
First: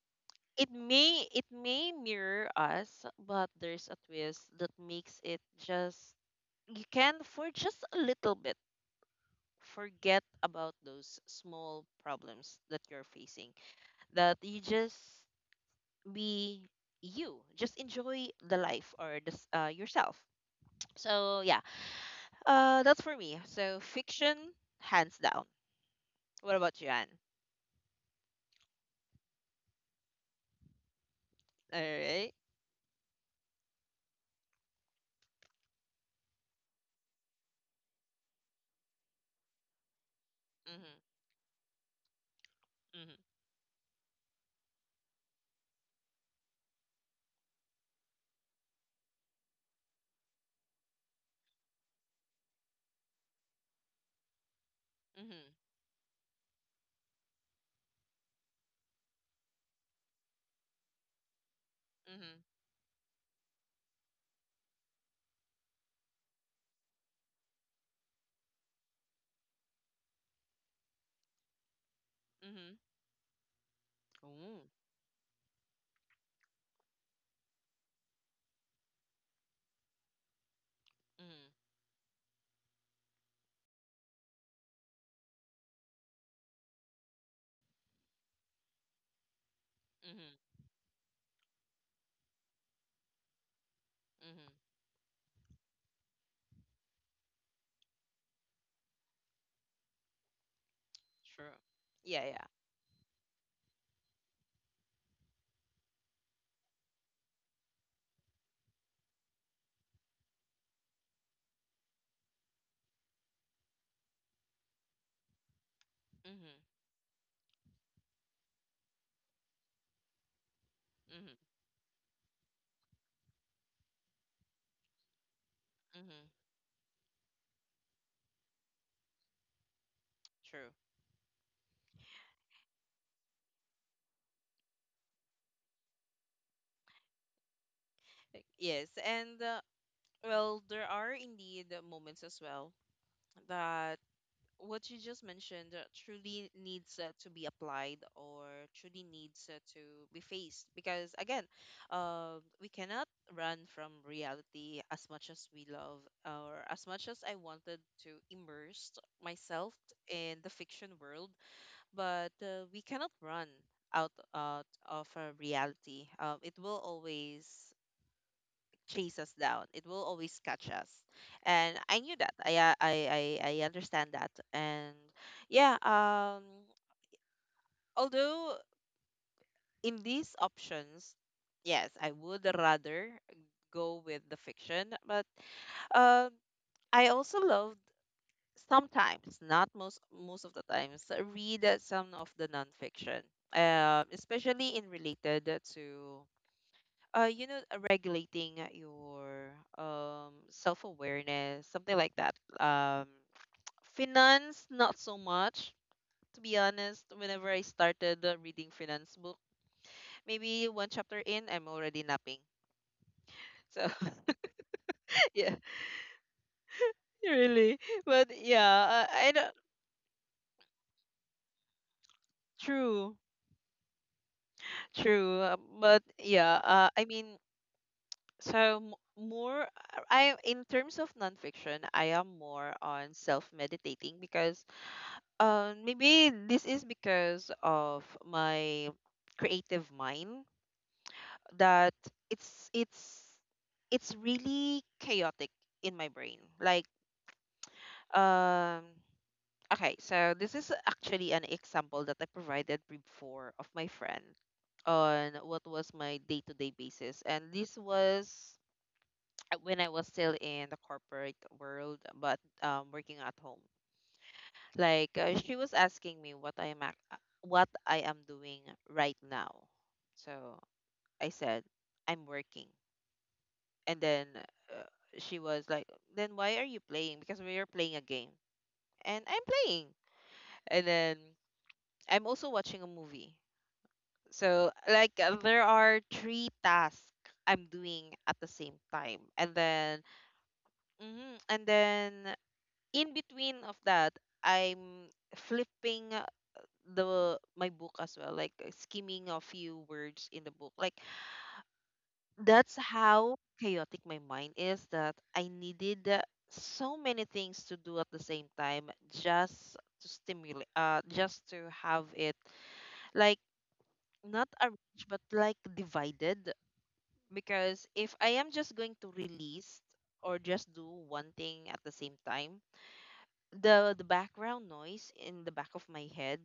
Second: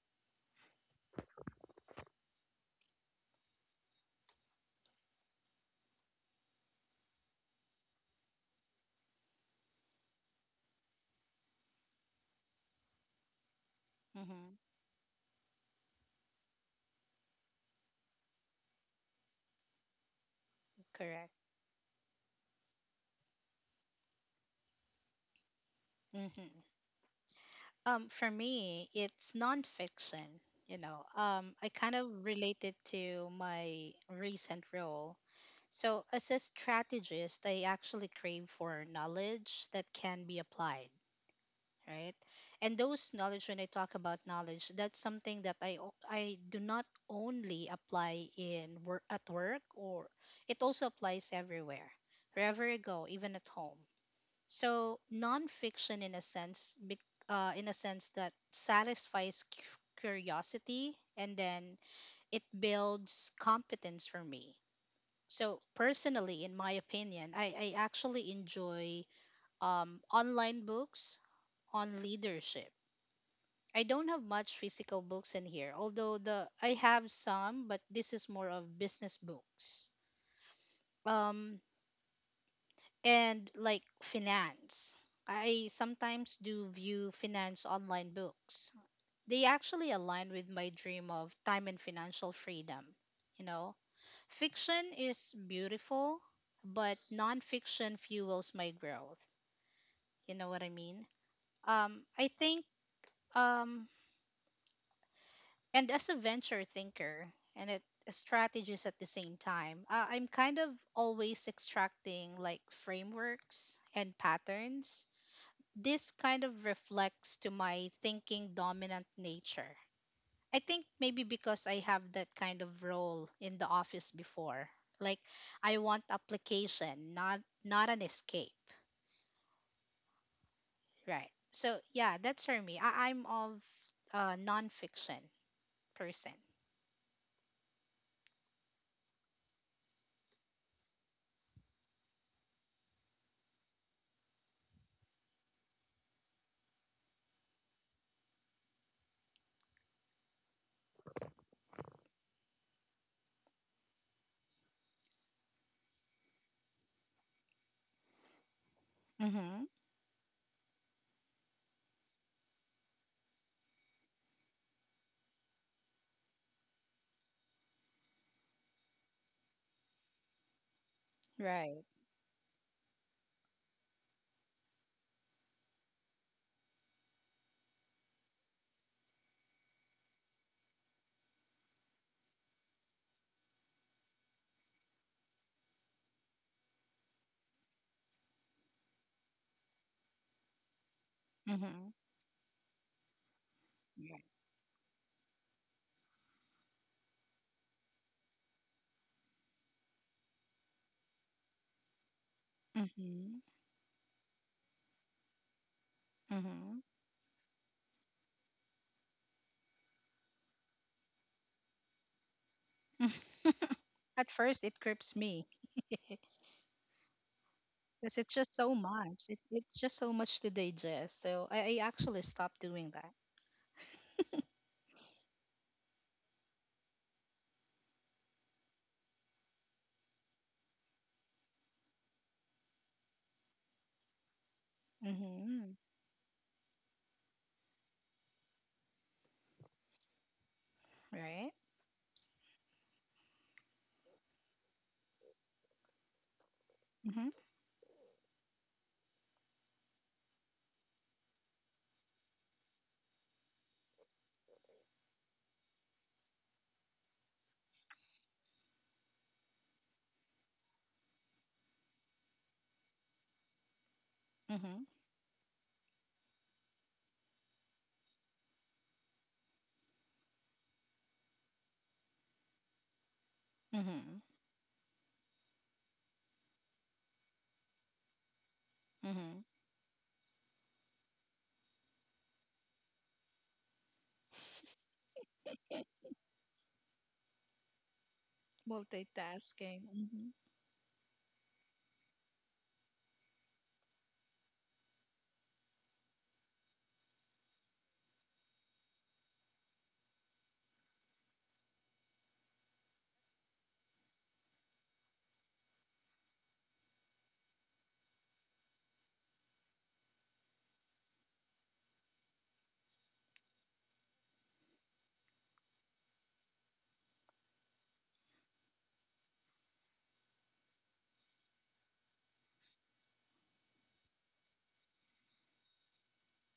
Speaker 1: it may it may mirror us, but there's a twist that makes it just you can for just a little bit forget about those small problems that you're facing, that you just be, you just enjoy the life or this uh, yourself. So
Speaker 2: Correct.
Speaker 1: yeah, uh that's for me, so fiction, hands down. What
Speaker 2: Mhm.
Speaker 1: about you, Anne?
Speaker 2: Um, for me, it's nonfiction. You know, um,
Speaker 1: All
Speaker 2: I kind
Speaker 1: right.
Speaker 2: of relate it to my recent role. So, as a strategist, I actually crave for knowledge that can be applied,
Speaker 1: Mm-hmm.
Speaker 2: right? And those
Speaker 1: Mm-hmm.
Speaker 2: knowledge, when I talk about knowledge, that's something that I o- I do not only apply in work at work, or it also applies everywhere, wherever I go, even at home. So
Speaker 1: Mm-hmm.
Speaker 2: nonfiction, in a sense, bec- uh, in a sense that satisfies cu- curiosity, and then
Speaker 1: Mm-hmm.
Speaker 2: it builds competence for me. So personally, in my opinion, I, I actually enjoy um, online books on
Speaker 1: Mm-hmm.
Speaker 2: leadership. I don't have
Speaker 1: Ooh,
Speaker 2: much physical books in here, although the I have some, but this is more of business books.
Speaker 1: mm-hmm.
Speaker 2: Um, and like finance. I sometimes do view finance online books. They actually
Speaker 1: Mm-hmm.
Speaker 2: align with my dream of time and financial freedom. You know,
Speaker 1: Mm-hmm.
Speaker 2: fiction is beautiful, but nonfiction fuels my growth. You know what I mean?
Speaker 1: True. Yeah,
Speaker 2: Um,
Speaker 1: yeah.
Speaker 2: I think, um, and as a venture thinker and it, a strategist at the same time, uh, I'm kind of always extracting like frameworks and patterns. This kind
Speaker 1: Mm-hmm.
Speaker 2: of reflects to my thinking dominant nature. I think
Speaker 1: Mm-hmm.
Speaker 2: maybe because I have that kind of role in the office before. Like, I want
Speaker 1: Mm-hmm.
Speaker 2: application, not not an escape,
Speaker 1: True.
Speaker 2: right? So yeah, that's for me. I, I'm of a nonfiction person.
Speaker 1: Like, yes, and uh, well, there are indeed moments as well that what you just mentioned uh, truly needs uh, to be applied or truly needs uh, to be faced because again uh, we cannot run from reality as much as we love or as much as I wanted to immerse myself
Speaker 2: Mm-hmm.
Speaker 1: in the fiction world. But uh, we cannot run out, out of uh, reality. um, it will always chase us down. It will always catch us. And I
Speaker 2: Right.
Speaker 1: knew that. I uh, I I, I understand that. And yeah, um although in these options, yes, I would rather go with the fiction, but um I also loved sometimes, not most most of the times, read uh,
Speaker 2: Mm-hmm.
Speaker 1: some of the nonfiction. Um, especially in related to uh you know uh, regulating uh, your um self-awareness, something like that. um
Speaker 2: Mm-hmm.
Speaker 1: finance, not so much, to be honest. Whenever I started uh, reading finance book, maybe one chapter in I'm already napping.
Speaker 2: Mm-hmm.
Speaker 1: So
Speaker 2: At first, it grips
Speaker 1: yeah,
Speaker 2: me
Speaker 1: really.
Speaker 2: because
Speaker 1: But
Speaker 2: it's just so
Speaker 1: yeah, uh,
Speaker 2: much.
Speaker 1: I
Speaker 2: It,
Speaker 1: don't
Speaker 2: it's just so much to digest. So I, I actually stopped doing that.
Speaker 1: true, true. uh, but yeah, uh, I mean, so m- more I in terms of nonfiction I am more on self meditating because
Speaker 2: Mm-hmm.
Speaker 1: Um, maybe this is because of my creative mind
Speaker 2: Right?
Speaker 1: that it's it's it's really chaotic in my brain. Like,
Speaker 2: Mm-hmm.
Speaker 1: um, okay, so this is actually an example that I provided before of my friend on what was my day-to-day basis, and this was when I was still in the corporate world, but um, working at home.
Speaker 2: Mm-hmm.
Speaker 1: Like uh, she was asking me what I am ac- uh, what I am doing right now. So I said I'm working, and
Speaker 2: Mm-hmm.
Speaker 1: then uh, she was like, "Then why are you playing? Because we are playing a game, and
Speaker 2: Mm-hmm.
Speaker 1: I'm playing, and then I'm also watching a movie. So like uh, there are three tasks I'm doing at the same time, and
Speaker 2: Multitasking.
Speaker 1: then
Speaker 2: Mm-hmm.
Speaker 1: mhm, and then in between of that, I'm flipping the my book as well, like uh, skimming a few words in the book. Like that's how chaotic my mind is that I needed uh, so many things to do at the same time, just to stimulate uh just to have it like not arranged but like divided. Because if I am just going to release or just do one thing at the same time, the the background noise in the back of my head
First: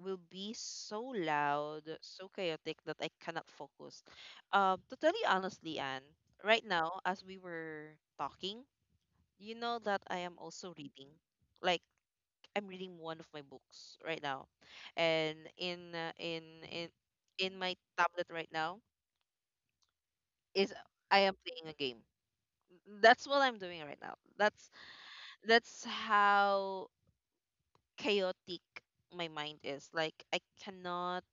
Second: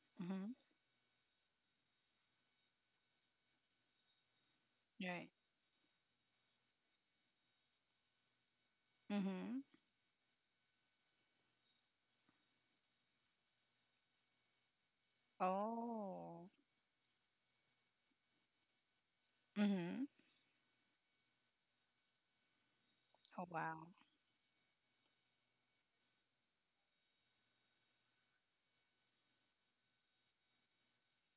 Speaker 1: will
Speaker 2: Mm-hmm.
Speaker 1: be so loud, so chaotic that I cannot focus. Um, to tell you
Speaker 2: Right.
Speaker 1: honestly, Anne, right now as we were talking, you
Speaker 2: Mm-hmm.
Speaker 1: know that I am also reading. Like I'm reading one of my books right now, and in uh, in
Speaker 2: Oh.
Speaker 1: in in my tablet right now
Speaker 2: Mm-hmm.
Speaker 1: is I am playing a game. That's what
Speaker 2: Oh,
Speaker 1: I'm doing
Speaker 2: wow.
Speaker 1: right now. That's that's how chaotic my mind is. Like I cannot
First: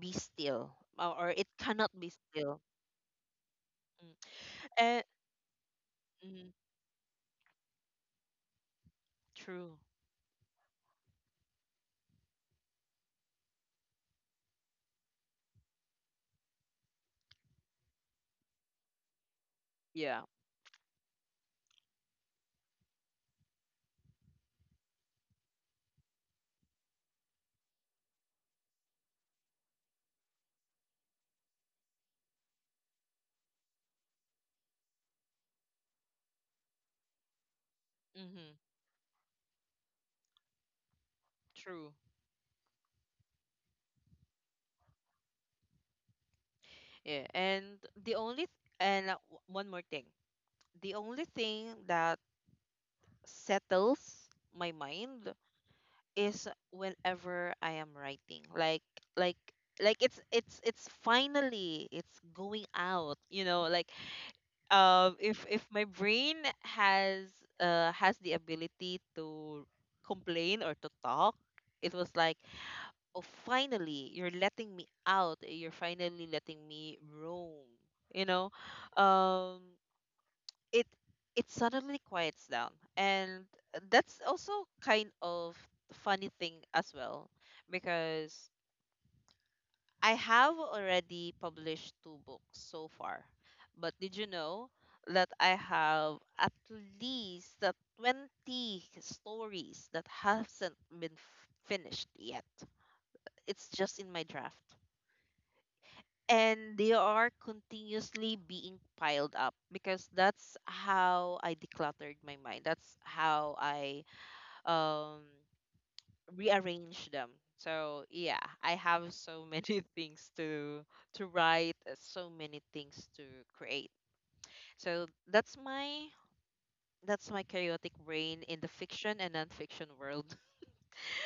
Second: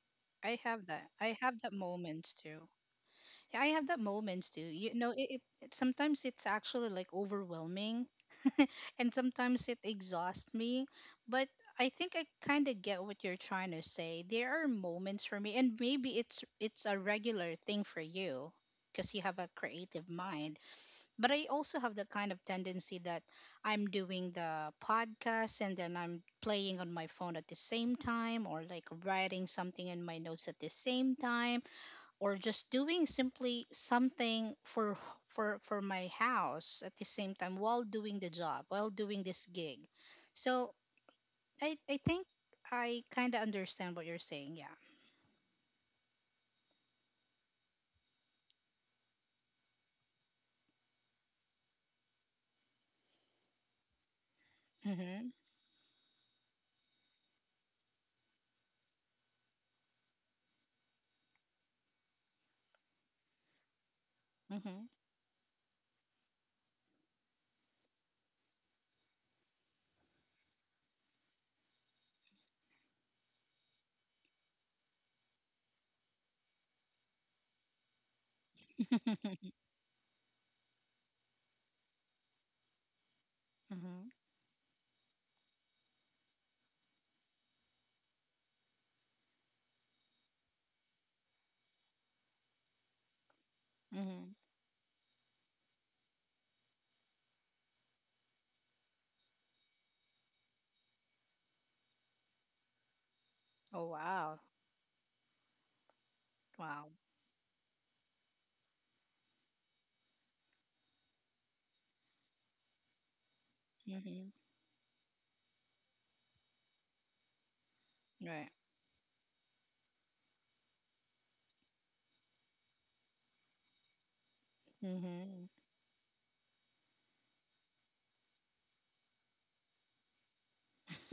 Speaker 1: be
Speaker 2: I
Speaker 1: still,
Speaker 2: have that.
Speaker 1: or, or
Speaker 2: I
Speaker 1: it
Speaker 2: have that
Speaker 1: cannot be
Speaker 2: moments
Speaker 1: still.
Speaker 2: too. Yeah, I have that
Speaker 1: Mm.
Speaker 2: moments too. You
Speaker 1: And
Speaker 2: know, it, it, it sometimes it's
Speaker 1: mm,
Speaker 2: actually like overwhelming and sometimes
Speaker 1: true,
Speaker 2: it exhausts me. But I think I kind of get what you're trying to say. There are moments for me, and maybe it's it's a regular thing for you because you have a creative
Speaker 1: yeah,
Speaker 2: mind. But I also have the kind of tendency that I'm doing the podcast and then I'm playing on my phone at the same time, or like writing something in my notes at the same time, or just doing simply something for for for my house at the same time while doing the
Speaker 1: mm-hmm,
Speaker 2: job while doing this gig. So I
Speaker 1: true,
Speaker 2: I think I kind of understand what you're saying. Yeah.
Speaker 1: yeah. And the only th- and uh, w- one more thing, the only thing that settles my
Speaker 2: Mhm.
Speaker 1: mind is whenever I am writing. Like like like it's it's it's finally it's going out. You know, like
Speaker 2: Mhm.
Speaker 1: um if if my brain has uh has the ability to complain or to talk, it was like, "Oh, finally you're letting me out, you're finally letting me roam, you know." um it it suddenly quiets down, and that's
Speaker 2: Mhm.
Speaker 1: also kind of funny thing as well because I have already published two books so far, but did you
Speaker 2: Mhm.
Speaker 1: know that I have at least the twenty stories that hasn't been f- finished yet?
Speaker 2: Oh,
Speaker 1: It's just in
Speaker 2: wow.
Speaker 1: my draft.
Speaker 2: Wow.
Speaker 1: And they are continuously being piled up because that's how I decluttered my mind. That's how I
Speaker 2: Mhm.
Speaker 1: um rearrange them. So yeah,
Speaker 2: Right.
Speaker 1: I have so many things to to write, uh, so many things to create. So
Speaker 2: Mhm.
Speaker 1: that's my that's my chaotic brain in the fiction and nonfiction world.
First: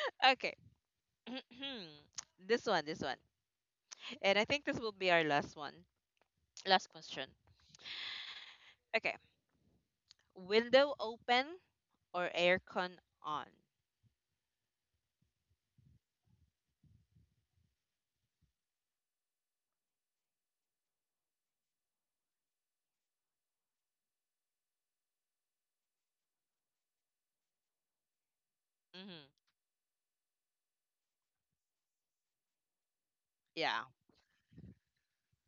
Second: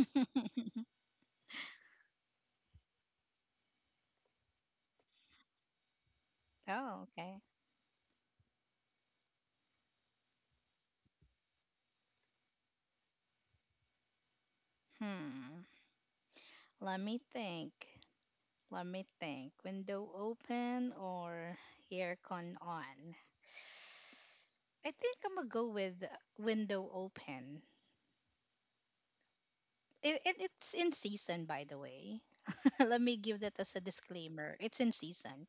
Speaker 1: Okay. This one, this one. And I think this will be our last one. Last
Speaker 2: Oh,
Speaker 1: question.
Speaker 2: okay.
Speaker 1: Okay. Window open or aircon on?
Speaker 2: Hmm, let me think. Let me think, window open or aircon on. I think I'm gonna go with window open.
Speaker 1: Mm-hmm.
Speaker 2: It, it it's in season, by the way. Let me give that as
Speaker 1: Yeah.
Speaker 2: a disclaimer. It's in season.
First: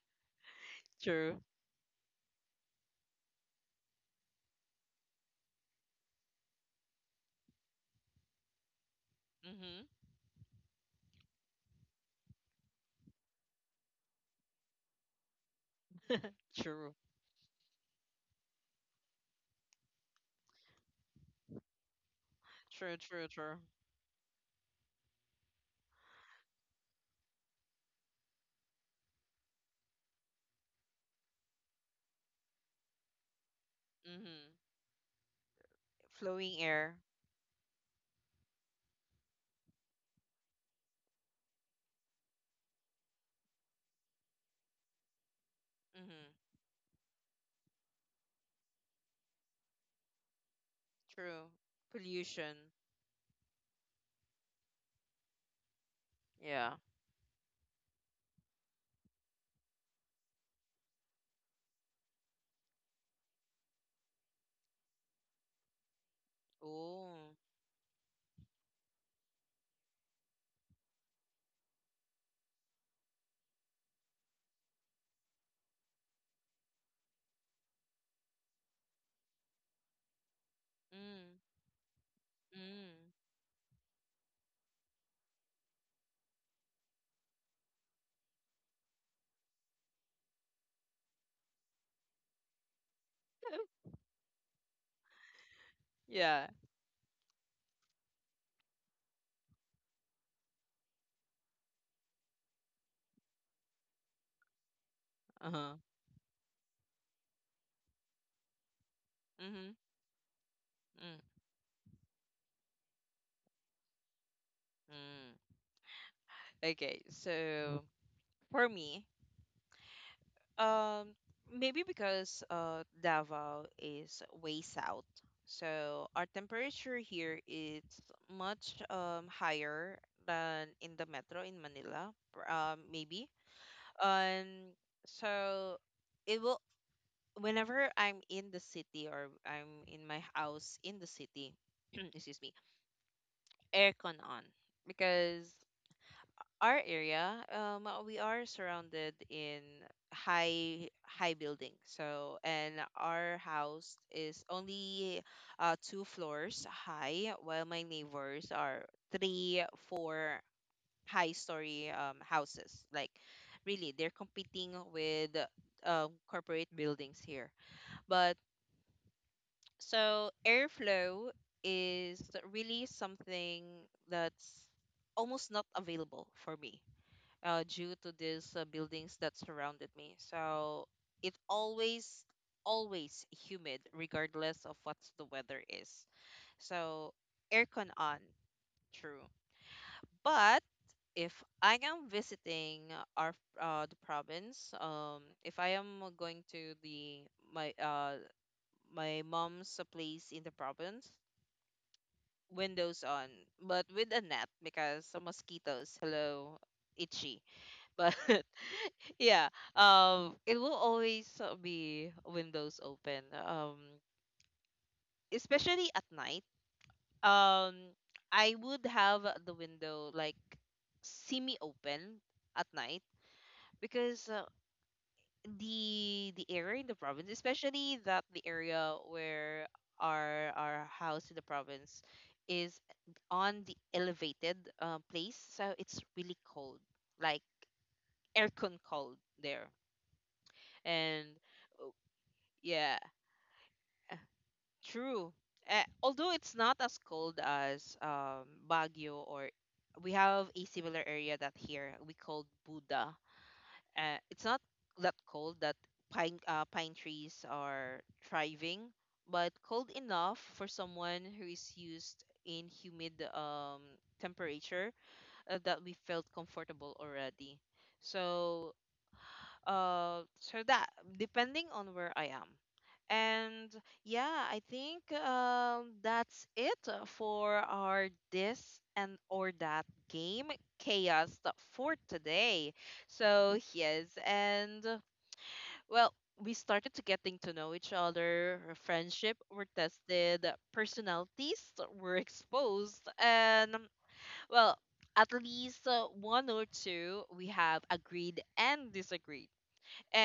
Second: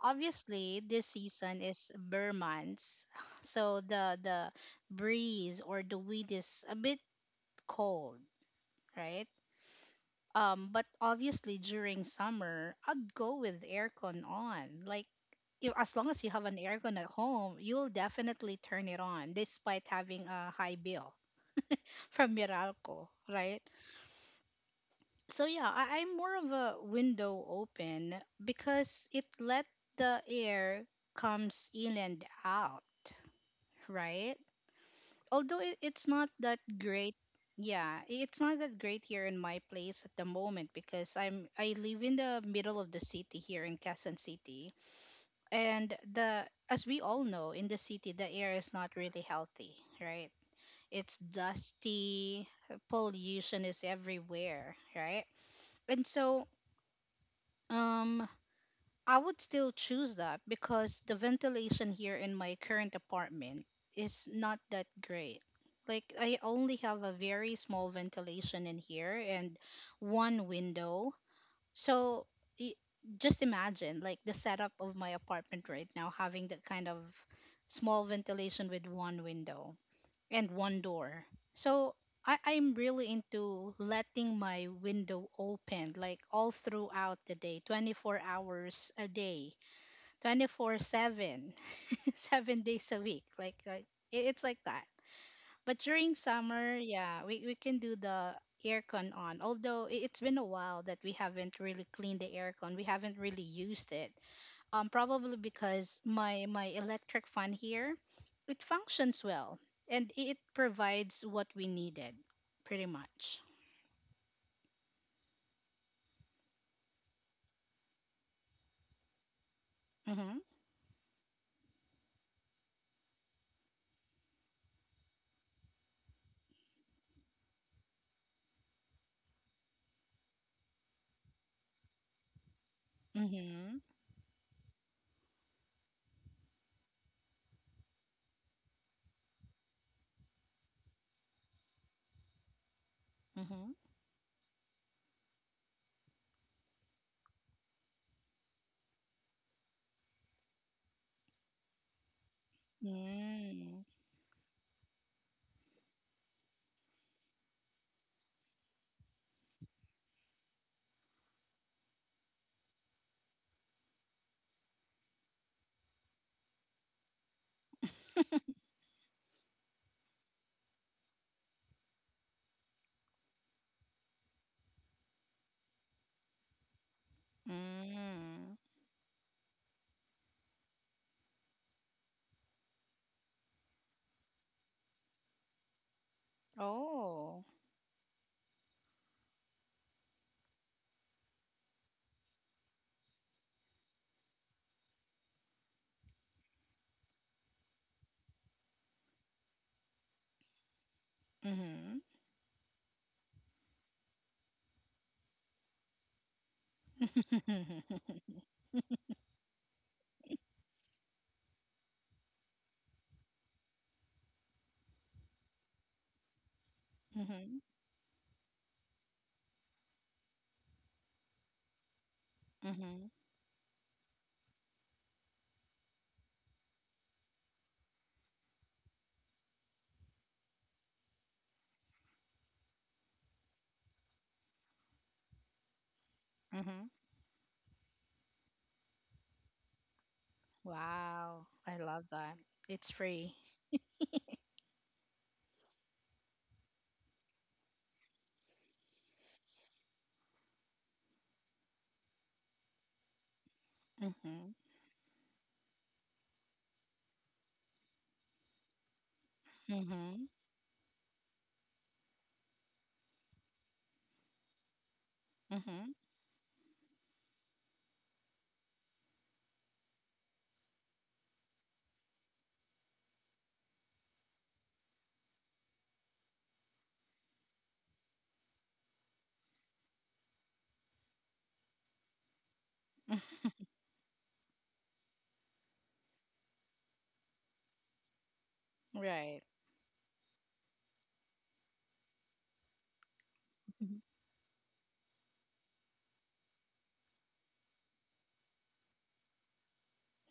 Speaker 2: Obviously, this
Speaker 1: True.
Speaker 2: season is burr months, so the the breeze or the wind is a bit cold, right?
Speaker 1: Mm-hmm.
Speaker 2: Um, but obviously during summer, I'd go with aircon on. Like, you, as long as you have an
Speaker 1: True.
Speaker 2: aircon at home, you'll definitely turn it on, despite having a high bill from
Speaker 1: True,
Speaker 2: Meralco,
Speaker 1: true, true.
Speaker 2: right? So yeah, I, I'm more of a window open because it let the air comes in and out, right?
Speaker 1: Mm-hmm.
Speaker 2: Although it, it's not that
Speaker 1: Flowing air.
Speaker 2: great, yeah, it's not that great here in my place at the moment because I'm I live in the middle of the city here in Quezon City, and
Speaker 1: Mm-hmm.
Speaker 2: the as we all know in the city the air is not really healthy, right? It's
Speaker 1: True.
Speaker 2: dusty,
Speaker 1: Pollution.
Speaker 2: pollution is everywhere, right? And so,
Speaker 1: Yeah.
Speaker 2: um, I would still choose that because the ventilation here in my current apartment is not that great. Like, I only have a
Speaker 1: Oh.
Speaker 2: very small ventilation in here and one window. So, y- just imagine, like, the setup of my apartment right now having that kind of small ventilation with one window and one door.
Speaker 1: Mm.
Speaker 2: So I, I'm
Speaker 1: Mm.
Speaker 2: really into letting my window open like all throughout the day, twenty-four hours a day, twenty-four seven, seven days a week. Like, like it, it's like that. But during
Speaker 1: Yeah.
Speaker 2: summer, yeah, we, we can do the aircon on. Although i- it's been a while that we haven't really cleaned the aircon, we haven't really used it, um, probably
Speaker 1: Uh-huh.
Speaker 2: because my my electric fan here it functions well
Speaker 1: Mm-hmm.
Speaker 2: and it provides
Speaker 1: Mm.
Speaker 2: what we needed pretty much.
Speaker 1: Mm. Okay. So for me,
Speaker 2: Mm-hmm.
Speaker 1: um, maybe because uh Davao is way south, so our temperature here is much um higher than in the metro in Manila. Pr- Um, maybe.
Speaker 2: Mm-hmm.
Speaker 1: And so it will whenever I'm in the city or I'm in my house in the city, excuse me,
Speaker 2: Mm-hmm.
Speaker 1: aircon on because our area, um, we are surrounded in high high building. So and our
Speaker 2: Mm,
Speaker 1: house is only uh, two floors high, while my neighbors are three, four high story um, houses. Like really, they're competing with um, corporate buildings here, but. So airflow is really something that's almost not available for me uh, due to these
Speaker 2: mm.
Speaker 1: uh, buildings that surrounded me. So it always, always humid regardless of what the weather is. So
Speaker 2: Oh.
Speaker 1: aircon on, true. But if I am visiting our uh, the province, um, if I am going to the my uh my mom's place in the province,
Speaker 2: Mm-hmm.
Speaker 1: windows on, but with a net because some mosquitoes, hello, itchy. But
Speaker 2: Mm-hmm.
Speaker 1: yeah, um, it will always uh, be windows open, um, especially at night.
Speaker 2: Mm-hmm.
Speaker 1: Um, I would have the window like semi open at night because uh, the the area in the province, especially that the area where our our house in the province is on the elevated uh, place, so it's really cold,
Speaker 2: Mm-hmm.
Speaker 1: like aircon cold there. And
Speaker 2: Wow, I love that.
Speaker 1: yeah,
Speaker 2: It's free.
Speaker 1: true. Uh, although it's not as cold as um, Baguio, or we have a similar area that here we called Buda. Uh, it's not
Speaker 2: Mm-hmm.
Speaker 1: that cold that pine uh, pine trees are thriving, but cold
Speaker 2: Mm-hmm.
Speaker 1: enough for someone who is used in humid um, temperature, uh, that we
Speaker 2: Mm-hmm.
Speaker 1: felt comfortable already. So uh so that depending on where I am. And yeah, I think um that's it, uh, for our this and or that game chaos th- for today. So yes, and uh, well, we started to getting to know each other. Our friendship
Speaker 2: Right.
Speaker 1: were tested, personalities were exposed, and um,
Speaker 2: Mhm.
Speaker 1: well, at least uh, one or two we have agreed and disagreed.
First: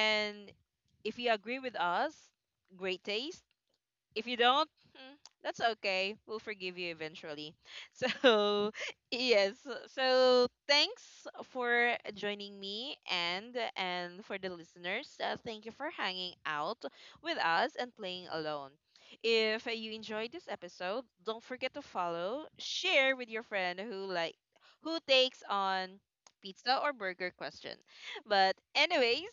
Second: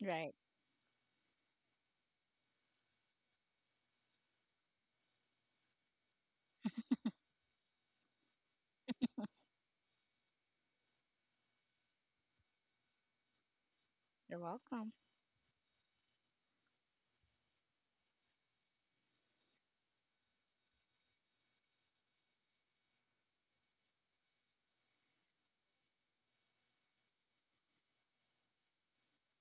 Speaker 2: Right.
Speaker 1: if you agree with us, great taste. If you don't, mm, that's okay. We'll forgive you eventually. So, yes. So, thanks for joining me, and and for
Speaker 2: You're
Speaker 1: the
Speaker 2: welcome.
Speaker 1: listeners. Uh, thank you for hanging out with us and playing alone. If you enjoyed this episode, don't forget to follow, share with your friend who like who takes on pizza or burger question. But anyways,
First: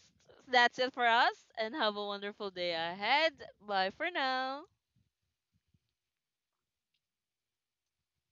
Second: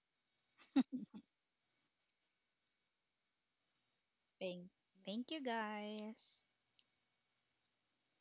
Speaker 1: that's it for us, and have a wonderful day ahead. Bye for now.
Speaker 2: thank Thank you guys.